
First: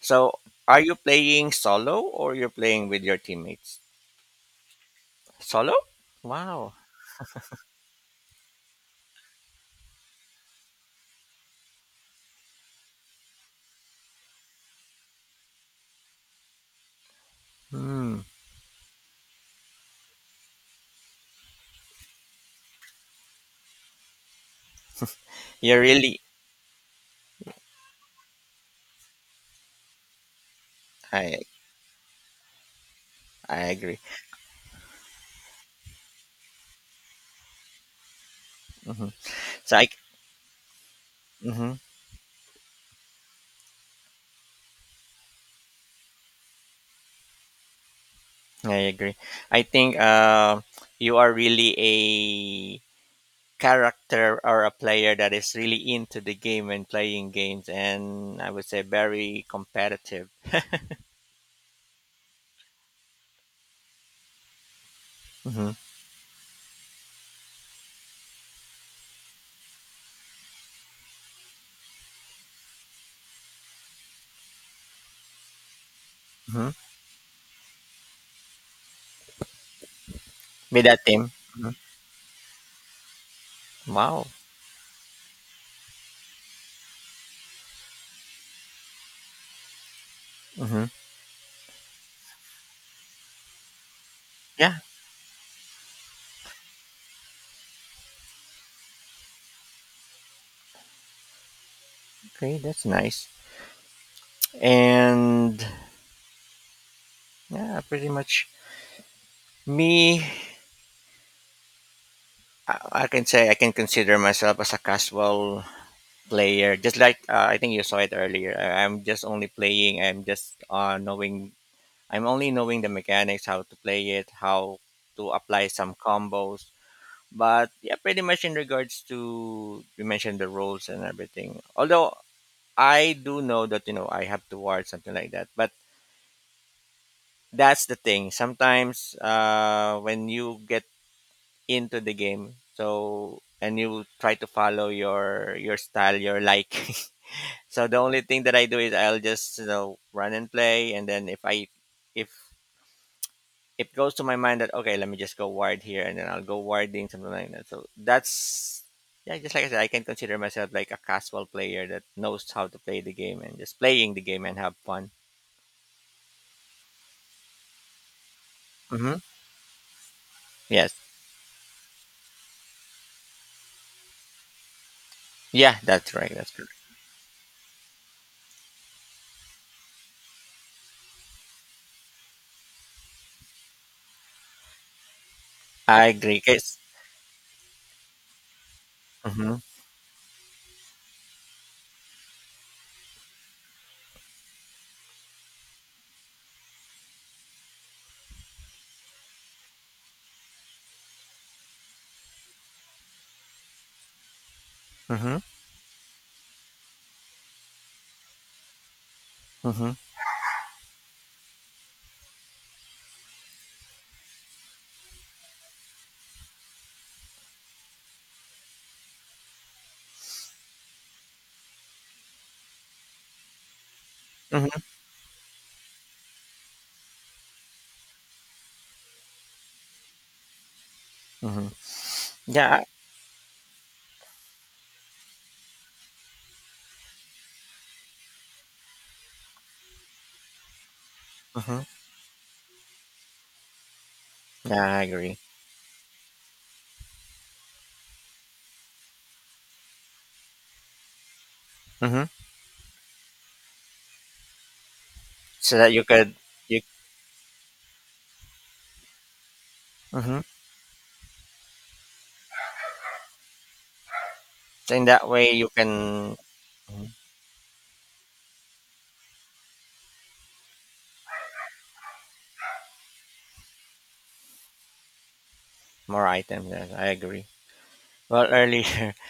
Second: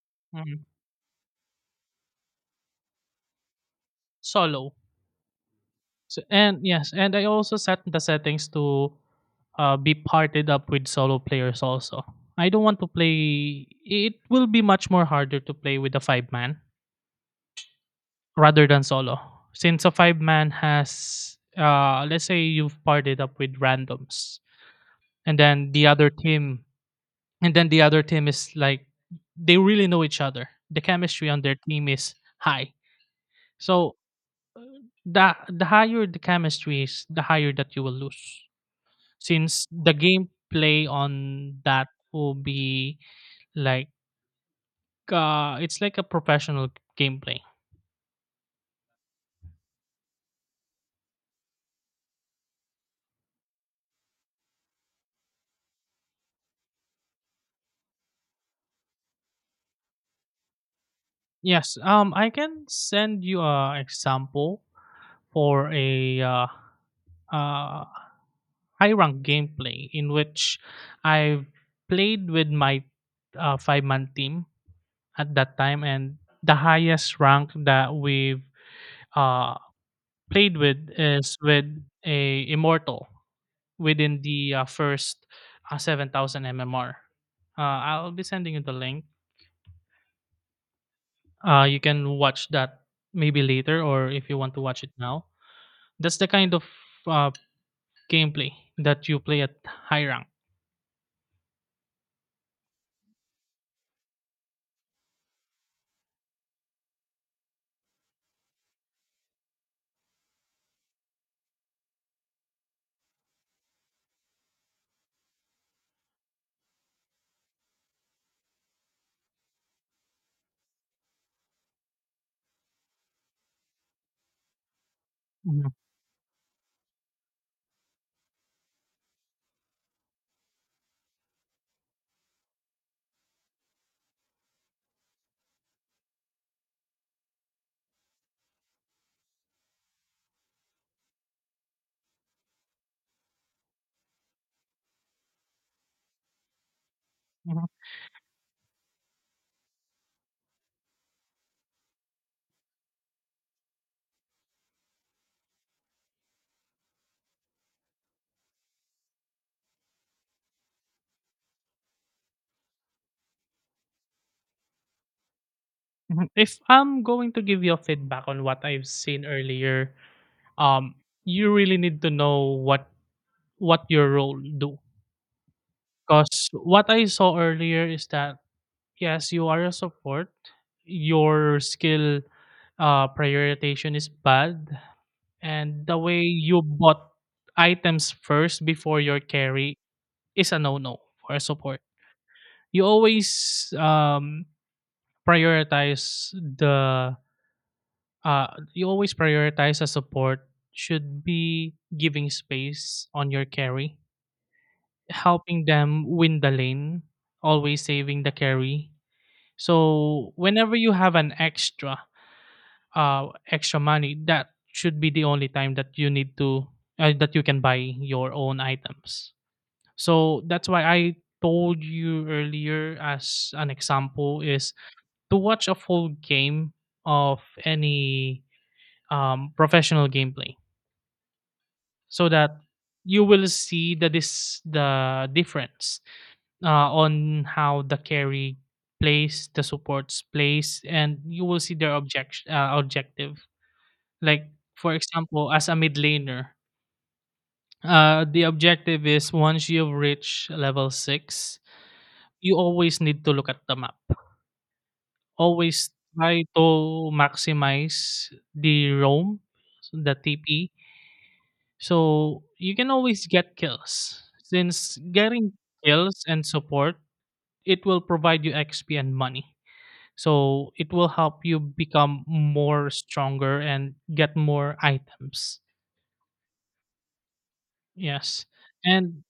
[SPEAKER 1] So
[SPEAKER 2] mm,
[SPEAKER 1] are you playing solo or you're playing with your teammates?
[SPEAKER 2] Solo.
[SPEAKER 1] Solo?
[SPEAKER 2] So, and
[SPEAKER 1] Wow.
[SPEAKER 2] yes, and I also set the settings to be parted up with solo players also. I don't want to play. It will be much more harder to play with a five-man
[SPEAKER 1] Hmm.
[SPEAKER 2] rather than solo. Since a five-man has, let's say you've partied up with randoms, and then
[SPEAKER 1] You're
[SPEAKER 2] the other
[SPEAKER 1] really.
[SPEAKER 2] team, and then the other team is like they really know each other. The chemistry
[SPEAKER 1] I
[SPEAKER 2] on their team is high.
[SPEAKER 1] I
[SPEAKER 2] So
[SPEAKER 1] agree.
[SPEAKER 2] the higher the chemistry is, the higher that you will lose.
[SPEAKER 1] Hmm.
[SPEAKER 2] Since
[SPEAKER 1] So I.
[SPEAKER 2] the gameplay on
[SPEAKER 1] hmm
[SPEAKER 2] that will be like it's like a professional gameplay.
[SPEAKER 1] I agree. I think you are really a character or a player that is really into the game and playing games, and I would say very competitive.
[SPEAKER 2] Yes. I can send you a example for
[SPEAKER 1] Mm-hmm.
[SPEAKER 2] a uh, high rank gameplay in which I played with my five-man team at that time, and the
[SPEAKER 1] Mm-hmm.
[SPEAKER 2] highest rank that we've uh, played
[SPEAKER 1] With
[SPEAKER 2] with
[SPEAKER 1] that team.
[SPEAKER 2] is with
[SPEAKER 1] Mhm.
[SPEAKER 2] a immortal, within
[SPEAKER 1] Wow.
[SPEAKER 2] the first 7,000 MMR. I'll be sending you the link.
[SPEAKER 1] Hmm.
[SPEAKER 2] You can watch that maybe later, or if you want to
[SPEAKER 1] Yeah.
[SPEAKER 2] watch it now. That's the kind of uh, gameplay that you play at high rank.
[SPEAKER 1] Okay, that's nice. And yeah, pretty much me. I can say I can consider myself as a casual player just like I think you saw it earlier I- I'm just only playing I'm just knowing I'm only knowing the mechanics, how to play it, how to apply
[SPEAKER 2] Mhm,
[SPEAKER 1] some combos, but yeah, pretty much in regards to you mentioned the rules and everything. Although I do know that you know I have to ward, something like that. But that's the thing, sometimes when you get into the game, and you try to follow your style, your liking.
[SPEAKER 2] mhm,
[SPEAKER 1] So the only thing that I do is I'll just, you know, run and play, and then if it goes to my mind that okay, let me just go wide here, and then I'll go warding, something like that. So that's yeah, just like I said, I can consider myself like a casual player that knows how to play the game and just playing the game and have fun.
[SPEAKER 2] mhm. If I'm going to give you a feedback on what I've
[SPEAKER 1] Hmm.
[SPEAKER 2] seen earlier,
[SPEAKER 1] Yes,
[SPEAKER 2] um, you really need to know what your role do.
[SPEAKER 1] yeah, that's right.
[SPEAKER 2] Because
[SPEAKER 1] That's correct.
[SPEAKER 2] what I saw earlier is that yes, you are a support. Your skill prioritization is bad, and the
[SPEAKER 1] I
[SPEAKER 2] way
[SPEAKER 1] agree,
[SPEAKER 2] you
[SPEAKER 1] guys.
[SPEAKER 2] bought items first before your
[SPEAKER 1] Mm-hmm.
[SPEAKER 2] carry is a no-no for a support. You always um, prioritize the uh, you always prioritize a support should be giving space on your carry,
[SPEAKER 1] Mm-hmm.
[SPEAKER 2] helping them win the lane, always saving the carry.
[SPEAKER 1] Mm-hmm.
[SPEAKER 2] So whenever you have an extra extra money, that should be the only time that you need to that you can buy your own items. So that's why I told you earlier as an example is
[SPEAKER 1] Mm-hmm.
[SPEAKER 2] to watch a full game of any professional gameplay,
[SPEAKER 1] Mm-hmm.
[SPEAKER 2] so that
[SPEAKER 1] Yeah.
[SPEAKER 2] you will see the difference on how the carry plays, the supports plays, and you will see
[SPEAKER 1] Mm-hmm.
[SPEAKER 2] their objective. Like, for
[SPEAKER 1] Yeah, I agree.
[SPEAKER 2] example, as a mid laner, the objective is once you've reached level 6,
[SPEAKER 1] Mm-hmm.
[SPEAKER 2] you always need to look at the map.
[SPEAKER 1] So
[SPEAKER 2] Always
[SPEAKER 1] that you could
[SPEAKER 2] try to
[SPEAKER 1] you.
[SPEAKER 2] maximize the roam, so the
[SPEAKER 1] Mm-hmm.
[SPEAKER 2] TP, so you can always get kills.
[SPEAKER 1] So
[SPEAKER 2] Since
[SPEAKER 1] in that way,
[SPEAKER 2] getting
[SPEAKER 1] you
[SPEAKER 2] kills
[SPEAKER 1] can.
[SPEAKER 2] and support, it will provide you XP and money. So it will help you become more stronger and get more items.
[SPEAKER 1] More items, yes, I agree.
[SPEAKER 2] Yes.
[SPEAKER 1] Well, earlier,
[SPEAKER 2] And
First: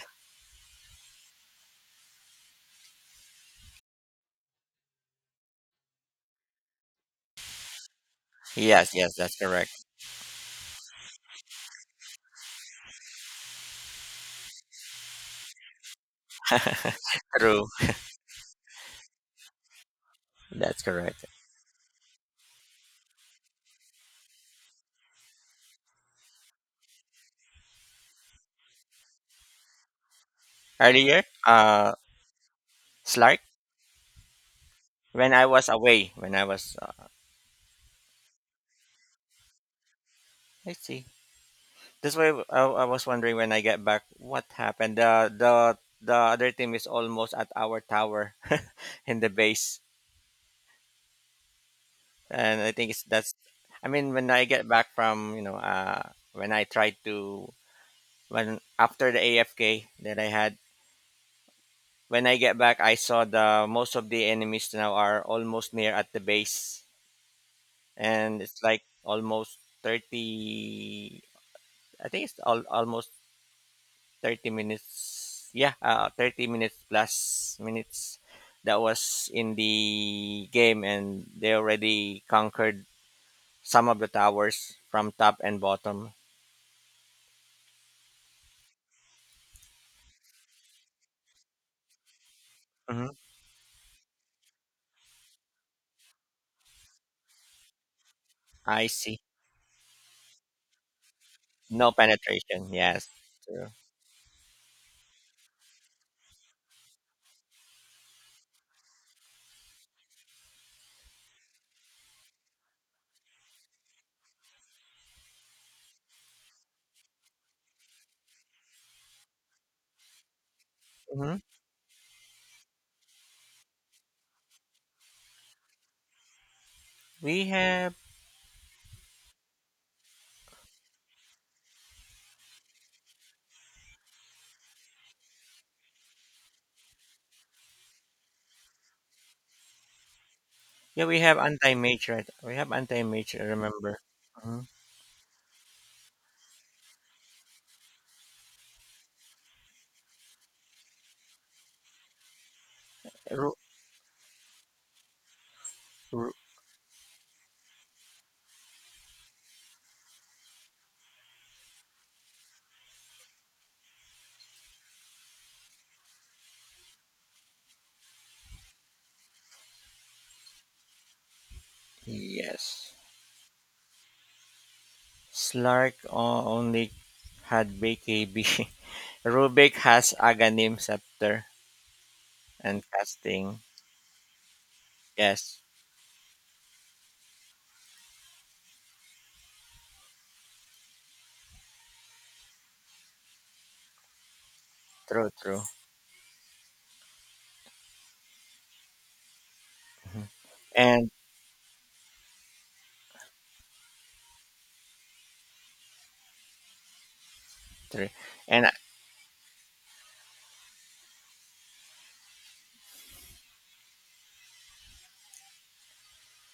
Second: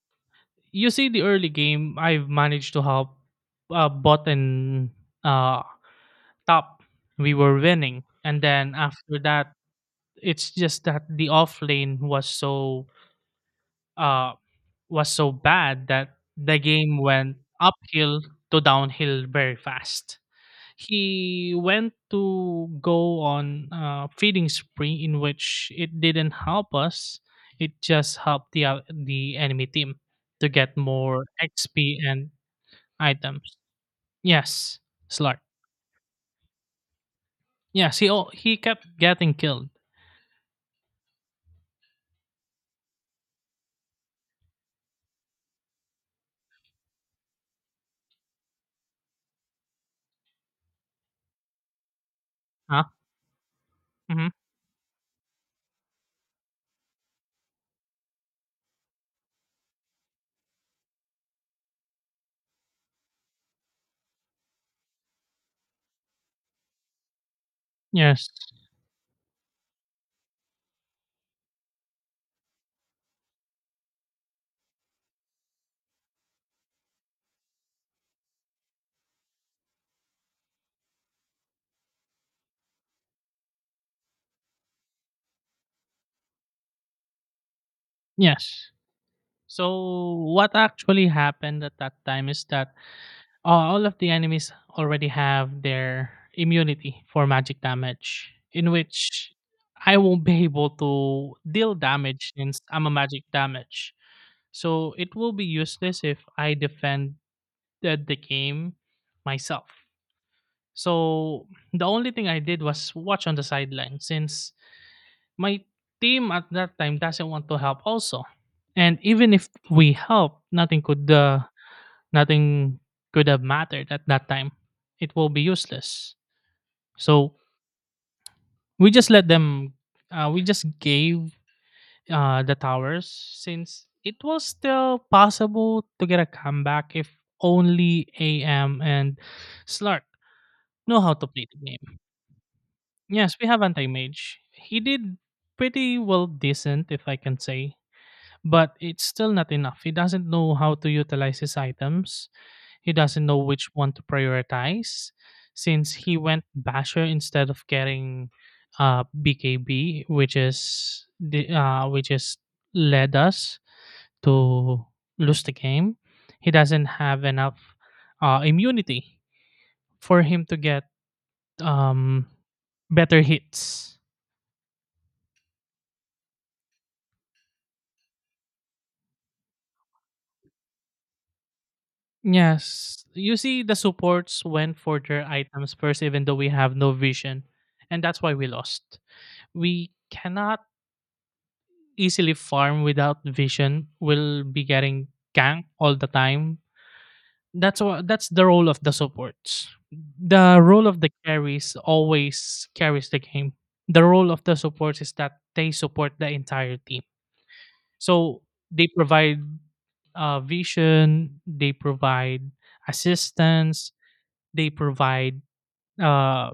[SPEAKER 2] you see the early game I've managed to help bot and uh, top. We were winning, and then
[SPEAKER 1] yes,
[SPEAKER 2] after
[SPEAKER 1] that's
[SPEAKER 2] that,
[SPEAKER 1] correct.
[SPEAKER 2] it's just that the off lane was so uh bad that the game went
[SPEAKER 1] True,
[SPEAKER 2] uphill to downhill very fast.
[SPEAKER 1] that's correct.
[SPEAKER 2] He went to go on a feeding spree, in which it didn't help us. It just helped the enemy team to get
[SPEAKER 1] Earlier,
[SPEAKER 2] more XP and
[SPEAKER 1] Slark,
[SPEAKER 2] items. Yes.
[SPEAKER 1] when
[SPEAKER 2] Slark.
[SPEAKER 1] I was away, when I was,
[SPEAKER 2] Yes, he kept getting killed.
[SPEAKER 1] let's see, this way, I was wondering when I get back, what happened? The other team is almost at our tower, in the base, and I
[SPEAKER 2] Huh?
[SPEAKER 1] think it's that's. I mean,
[SPEAKER 2] Hmm.
[SPEAKER 1] when I get back from, you know, when I tried to when after the AFK that I had, when I get back, I saw the most of the enemies now are almost near at the base,
[SPEAKER 2] Yes.
[SPEAKER 1] and it's like almost 30. I think it's al- almost 30 minutes. Yeah, 30 minutes plus minutes that was in the game, and they already conquered some of the towers from top and bottom.
[SPEAKER 2] Yes. So what actually happened at that time is that
[SPEAKER 1] Hmm.
[SPEAKER 2] all of the enemies already have their immunity for magic damage, in
[SPEAKER 1] I see.
[SPEAKER 2] which I won't be able to deal
[SPEAKER 1] No
[SPEAKER 2] damage since
[SPEAKER 1] penetration.
[SPEAKER 2] I'm a
[SPEAKER 1] Yes.
[SPEAKER 2] magic
[SPEAKER 1] True.
[SPEAKER 2] damage. So it will be useless if I defended the game myself. So the only thing I did was watch on the sideline, since my team at that time doesn't want to help also. And even if we help,
[SPEAKER 1] Hmm
[SPEAKER 2] nothing could have mattered at that time. It will be useless. So
[SPEAKER 1] We have.
[SPEAKER 2] we just let them. We just gave the towers, since it was still possible to get a comeback if only AM and Slark know
[SPEAKER 1] Yeah,
[SPEAKER 2] how
[SPEAKER 1] we
[SPEAKER 2] to
[SPEAKER 1] have
[SPEAKER 2] play the game.
[SPEAKER 1] anti-mage, right? We have anti-mage,
[SPEAKER 2] Yes,
[SPEAKER 1] I
[SPEAKER 2] we have
[SPEAKER 1] remember.
[SPEAKER 2] Anti-Mage.
[SPEAKER 1] Mhm.
[SPEAKER 2] He did pretty well decent, if I can say. But it's still not enough. He doesn't know how to utilize his items. He doesn't know
[SPEAKER 1] Ru-
[SPEAKER 2] which one to prioritize. Since he
[SPEAKER 1] ru-
[SPEAKER 2] went Basher instead of getting BKB, which is the which is led us to lose the game. He doesn't have enough immunity for him to get um,
[SPEAKER 1] yes.
[SPEAKER 2] better hits.
[SPEAKER 1] Slark o- only had BKB. Rubik has Aghanim Scepter and
[SPEAKER 2] Yes. You
[SPEAKER 1] casting.
[SPEAKER 2] see, the supports went for their
[SPEAKER 1] Yes,
[SPEAKER 2] items first, even though we have no vision. And that's why we lost. We cannot easily farm without vision. We'll be getting
[SPEAKER 1] true, true.
[SPEAKER 2] ganked all the time. That's the role of the supports. The role of
[SPEAKER 1] And
[SPEAKER 2] the carries always carries the game. The role of the supports is that they support the entire team.
[SPEAKER 1] three.
[SPEAKER 2] So
[SPEAKER 1] And
[SPEAKER 2] they provide vision, they provide assistance, they provide uh,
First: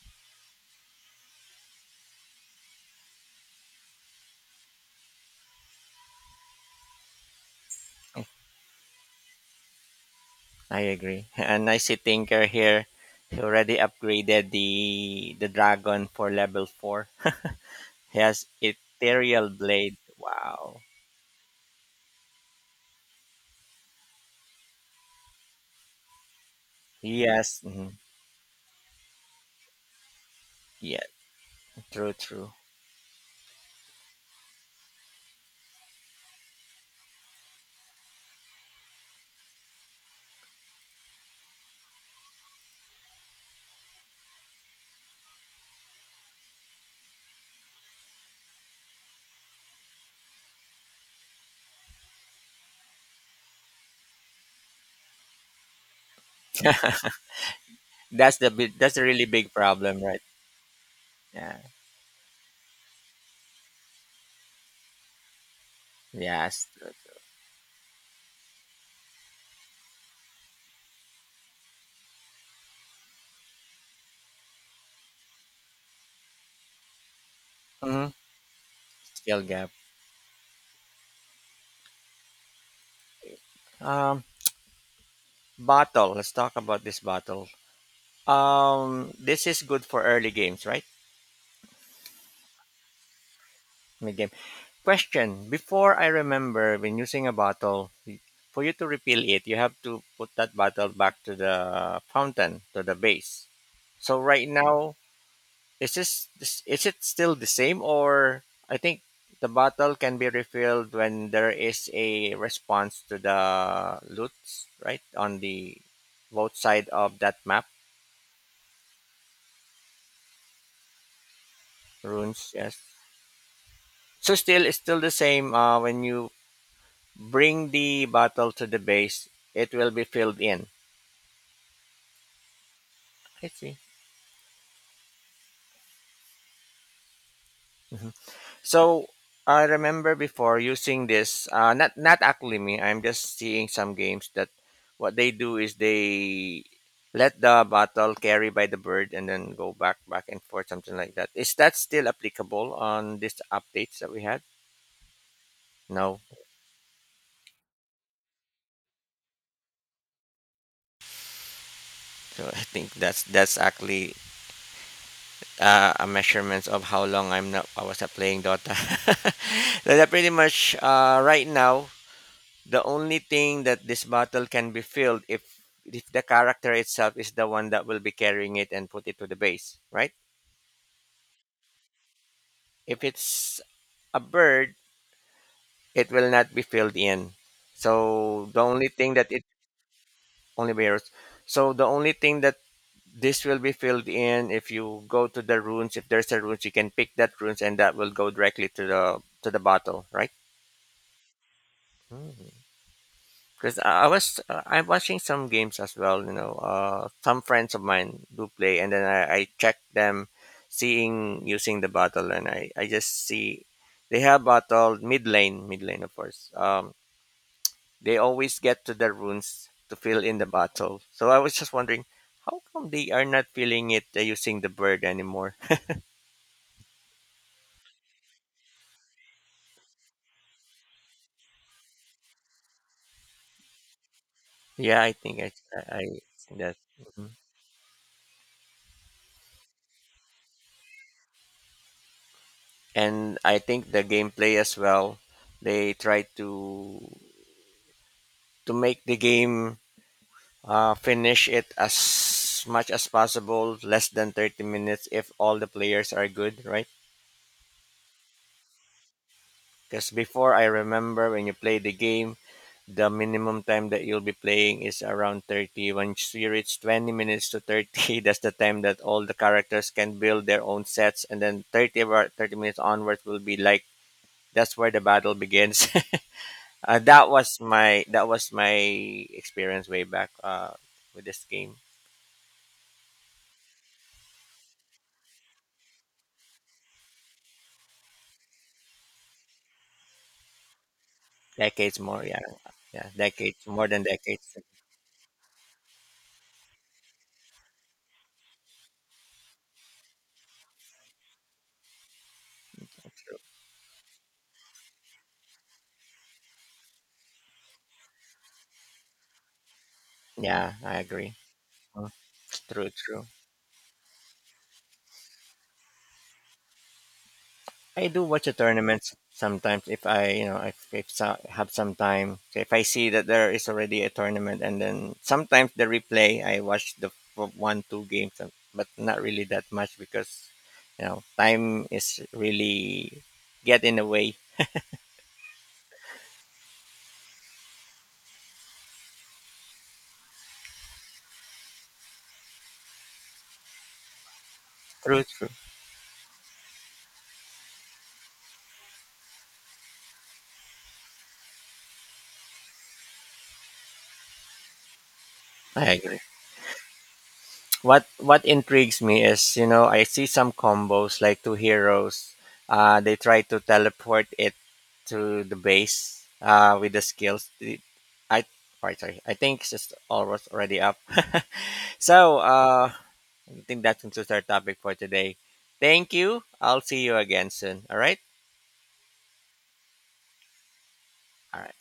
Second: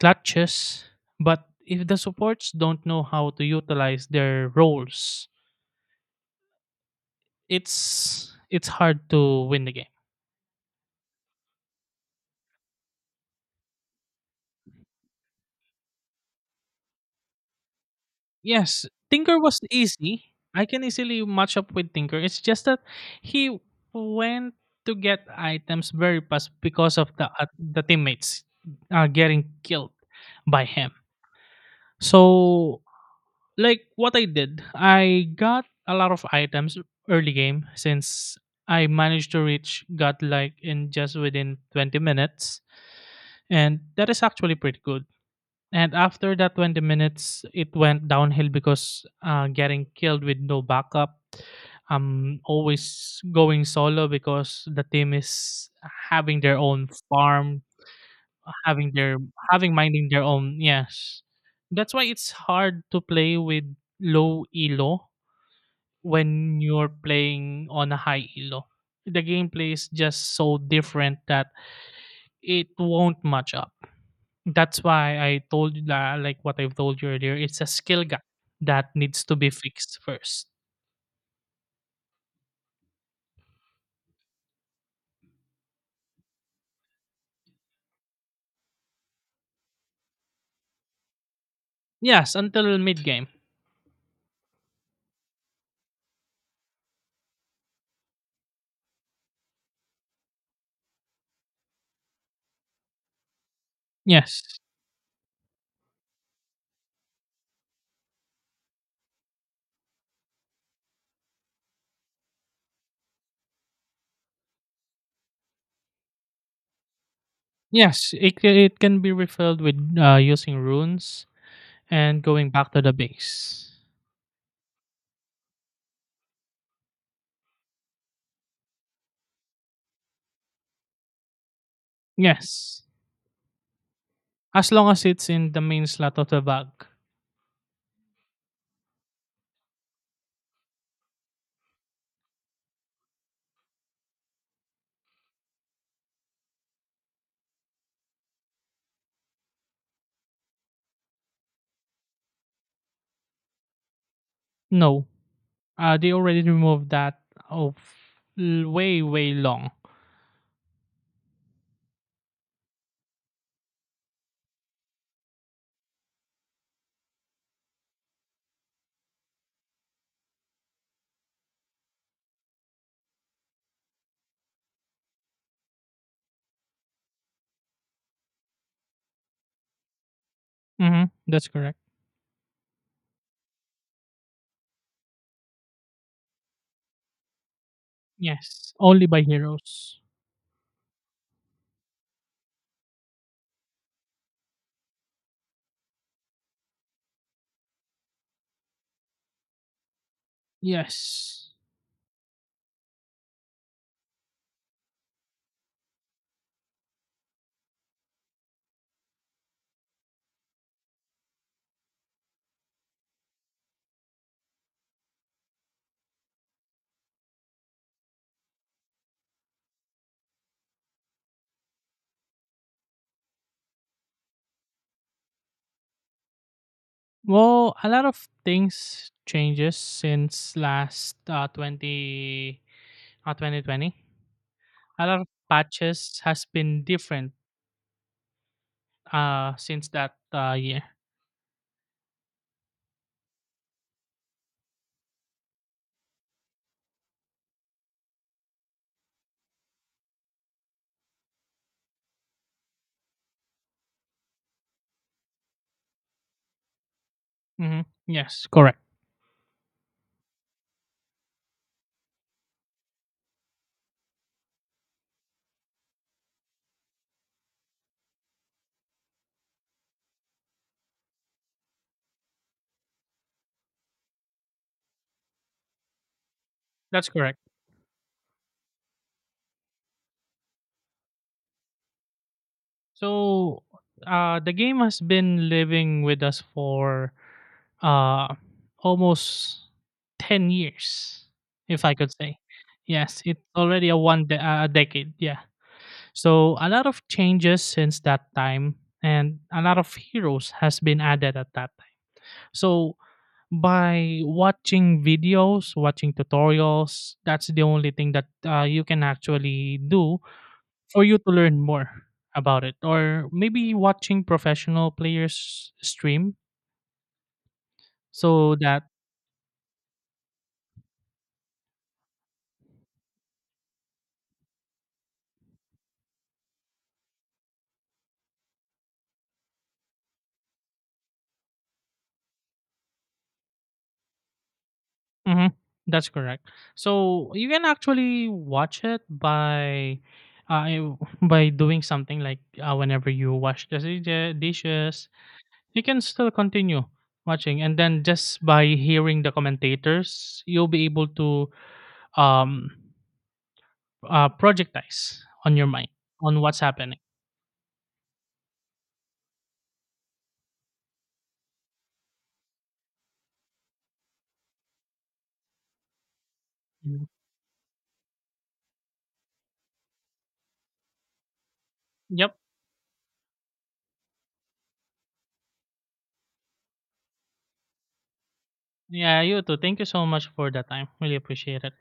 [SPEAKER 2] clutches, but if the supports don't know how to utilize their roles, it's hard to win the game.
[SPEAKER 1] I agree. And I see Tinker here. He already upgraded the dragon for level four. He has
[SPEAKER 2] Yes, Tinker
[SPEAKER 1] Ethereal
[SPEAKER 2] was
[SPEAKER 1] Blade.
[SPEAKER 2] easy. I
[SPEAKER 1] Wow.
[SPEAKER 2] can easily match up with Tinker. It's just that he went to get items very fast because of
[SPEAKER 1] Yes.
[SPEAKER 2] the
[SPEAKER 1] Mhm.
[SPEAKER 2] teammates getting killed by him.
[SPEAKER 1] Yeah. True. True.
[SPEAKER 2] So, like what I did, I got a lot of items early game, since I managed to reach godlike in just within 20 minutes, and that is actually pretty good. And after that 20 minutes, it went downhill because getting killed with no backup. I'm always going solo because the team is having their own farm,
[SPEAKER 1] That's the big,
[SPEAKER 2] having
[SPEAKER 1] that's a
[SPEAKER 2] their
[SPEAKER 1] really big
[SPEAKER 2] having
[SPEAKER 1] problem,
[SPEAKER 2] minding
[SPEAKER 1] right?
[SPEAKER 2] their own. Yes,
[SPEAKER 1] Yeah,
[SPEAKER 2] that's why it's hard to play with low elo when
[SPEAKER 1] yes.
[SPEAKER 2] you're playing on a high elo. The gameplay is just so different that it won't match up. That's why I told you that, like what I've told you earlier, it's a skill
[SPEAKER 1] Mhm,
[SPEAKER 2] gap that needs to
[SPEAKER 1] Skill
[SPEAKER 2] be
[SPEAKER 1] gap.
[SPEAKER 2] fixed first.
[SPEAKER 1] Um, bottle. Let's talk about this bottle. This is good for early games, right?
[SPEAKER 2] Yes, until mid game.
[SPEAKER 1] Mid game. Question: before I remember, when using a bottle, for you to refill it, you have to put that bottle back to the fountain, to the base. So right
[SPEAKER 2] Yes,
[SPEAKER 1] now, is this, this is it still the same, or I think the bottle can be refilled when there is a response to the loots, right? On the both side of that map.
[SPEAKER 2] yes, it can be refilled with using runes and going
[SPEAKER 1] Runes,
[SPEAKER 2] back
[SPEAKER 1] yes.
[SPEAKER 2] to the base.
[SPEAKER 1] So still it's still the same when you bring the bottle to the base, it will be filled in.
[SPEAKER 2] Yes,
[SPEAKER 1] I see.
[SPEAKER 2] as long as it's in the main slot of the bag.
[SPEAKER 1] Mhm. So I remember before using this. Not actually me. I'm just seeing some games that what they do is they let the bottle carry by the bird and then go back and forth, something like that. Is that still applicable on these updates that we had?
[SPEAKER 2] No. They
[SPEAKER 1] No.
[SPEAKER 2] already removed that of way, way long.
[SPEAKER 1] So I think that's actually a measurement of how long I was not playing Dota. That's pretty much right now. The only thing that this bottle can be filled, if the character itself is the one that will be carrying it and put it to the base, right?
[SPEAKER 2] That's correct.
[SPEAKER 1] If it's a bird, it will not be filled in. So the
[SPEAKER 2] Yes.
[SPEAKER 1] only
[SPEAKER 2] Only
[SPEAKER 1] thing
[SPEAKER 2] by
[SPEAKER 1] that it
[SPEAKER 2] heroes.
[SPEAKER 1] only bears. So the only thing that this will be filled in, if you go to the runes. If there's a runes, you can pick that runes, and that will go directly to the bottle, right?
[SPEAKER 2] Yes.
[SPEAKER 1] Mm. Because I was, I'm watching some games as well. You know, some friends of mine do play, and then I check them, seeing using the bottle, and I just see they have bottle mid lane of course. They always get to their runes to fill in the bottle. So I was just wondering how come they are not filling it using the bird anymore.
[SPEAKER 2] Well, a lot of things changes since last 2020.
[SPEAKER 1] Yeah,
[SPEAKER 2] A
[SPEAKER 1] I
[SPEAKER 2] lot of
[SPEAKER 1] think I
[SPEAKER 2] patches has
[SPEAKER 1] see that.
[SPEAKER 2] been
[SPEAKER 1] Mhm.
[SPEAKER 2] different since that year.
[SPEAKER 1] And I think the gameplay as well. They try to make the game, finish it as much as possible, less than 30 minutes if all the players are good, right?
[SPEAKER 2] hmm Yes, correct.
[SPEAKER 1] Because before I remember when you play the game, the minimum time that you'll be playing is around 30. Once you reach 20 minutes to 30, that's the time that all the characters can build their own sets, and then 30 or 30 minutes onwards will be like that's where the battle begins.
[SPEAKER 2] That's
[SPEAKER 1] That
[SPEAKER 2] correct.
[SPEAKER 1] was my experience way back with this game,
[SPEAKER 2] So, the game has been living with us for uh, almost 10 years, if I
[SPEAKER 1] decades
[SPEAKER 2] could
[SPEAKER 1] more.
[SPEAKER 2] say.
[SPEAKER 1] Yeah. Yeah,
[SPEAKER 2] Yes, it's
[SPEAKER 1] decades, more
[SPEAKER 2] already a
[SPEAKER 1] than
[SPEAKER 2] one de-
[SPEAKER 1] decades.
[SPEAKER 2] a decade. Yeah. So, a lot of changes since that time, and a lot of heroes has been added at that time. So, by watching videos, watching tutorials, that's the only thing that you can actually do
[SPEAKER 1] Yeah, I
[SPEAKER 2] for you to
[SPEAKER 1] agree.
[SPEAKER 2] learn more
[SPEAKER 1] Mm,
[SPEAKER 2] about it,
[SPEAKER 1] true, true.
[SPEAKER 2] or maybe watching professional players stream,
[SPEAKER 1] I do watch the
[SPEAKER 2] so that.
[SPEAKER 1] tournaments sometimes if I, you know, if so, have some time. So if I see that there is already a tournament, and then sometimes the replay, I watch the one two games, and- but not really that much because, you know, time is really get in the way.
[SPEAKER 2] Mhm, that's correct. So you can actually watch it uh, by doing something like whenever you wash the dishes.
[SPEAKER 1] True, true.
[SPEAKER 2] You can still continue watching, and then just by hearing the commentators, you'll be able to um projectize on your mind
[SPEAKER 1] I agree.
[SPEAKER 2] on what's happening.
[SPEAKER 1] What intrigues me is, you know, I see some combos like two heroes. They try to teleport it to the base with the
[SPEAKER 2] Mhm.
[SPEAKER 1] skills. It- I sorry. I think it's just almost already up.
[SPEAKER 2] Yep.
[SPEAKER 1] So I think that concludes our topic for today. Thank you. I'll see you again soon. All right.
[SPEAKER 2] Yeah, you too. Thank you so much for the time. Really
[SPEAKER 1] All
[SPEAKER 2] appreciate it.
[SPEAKER 1] right.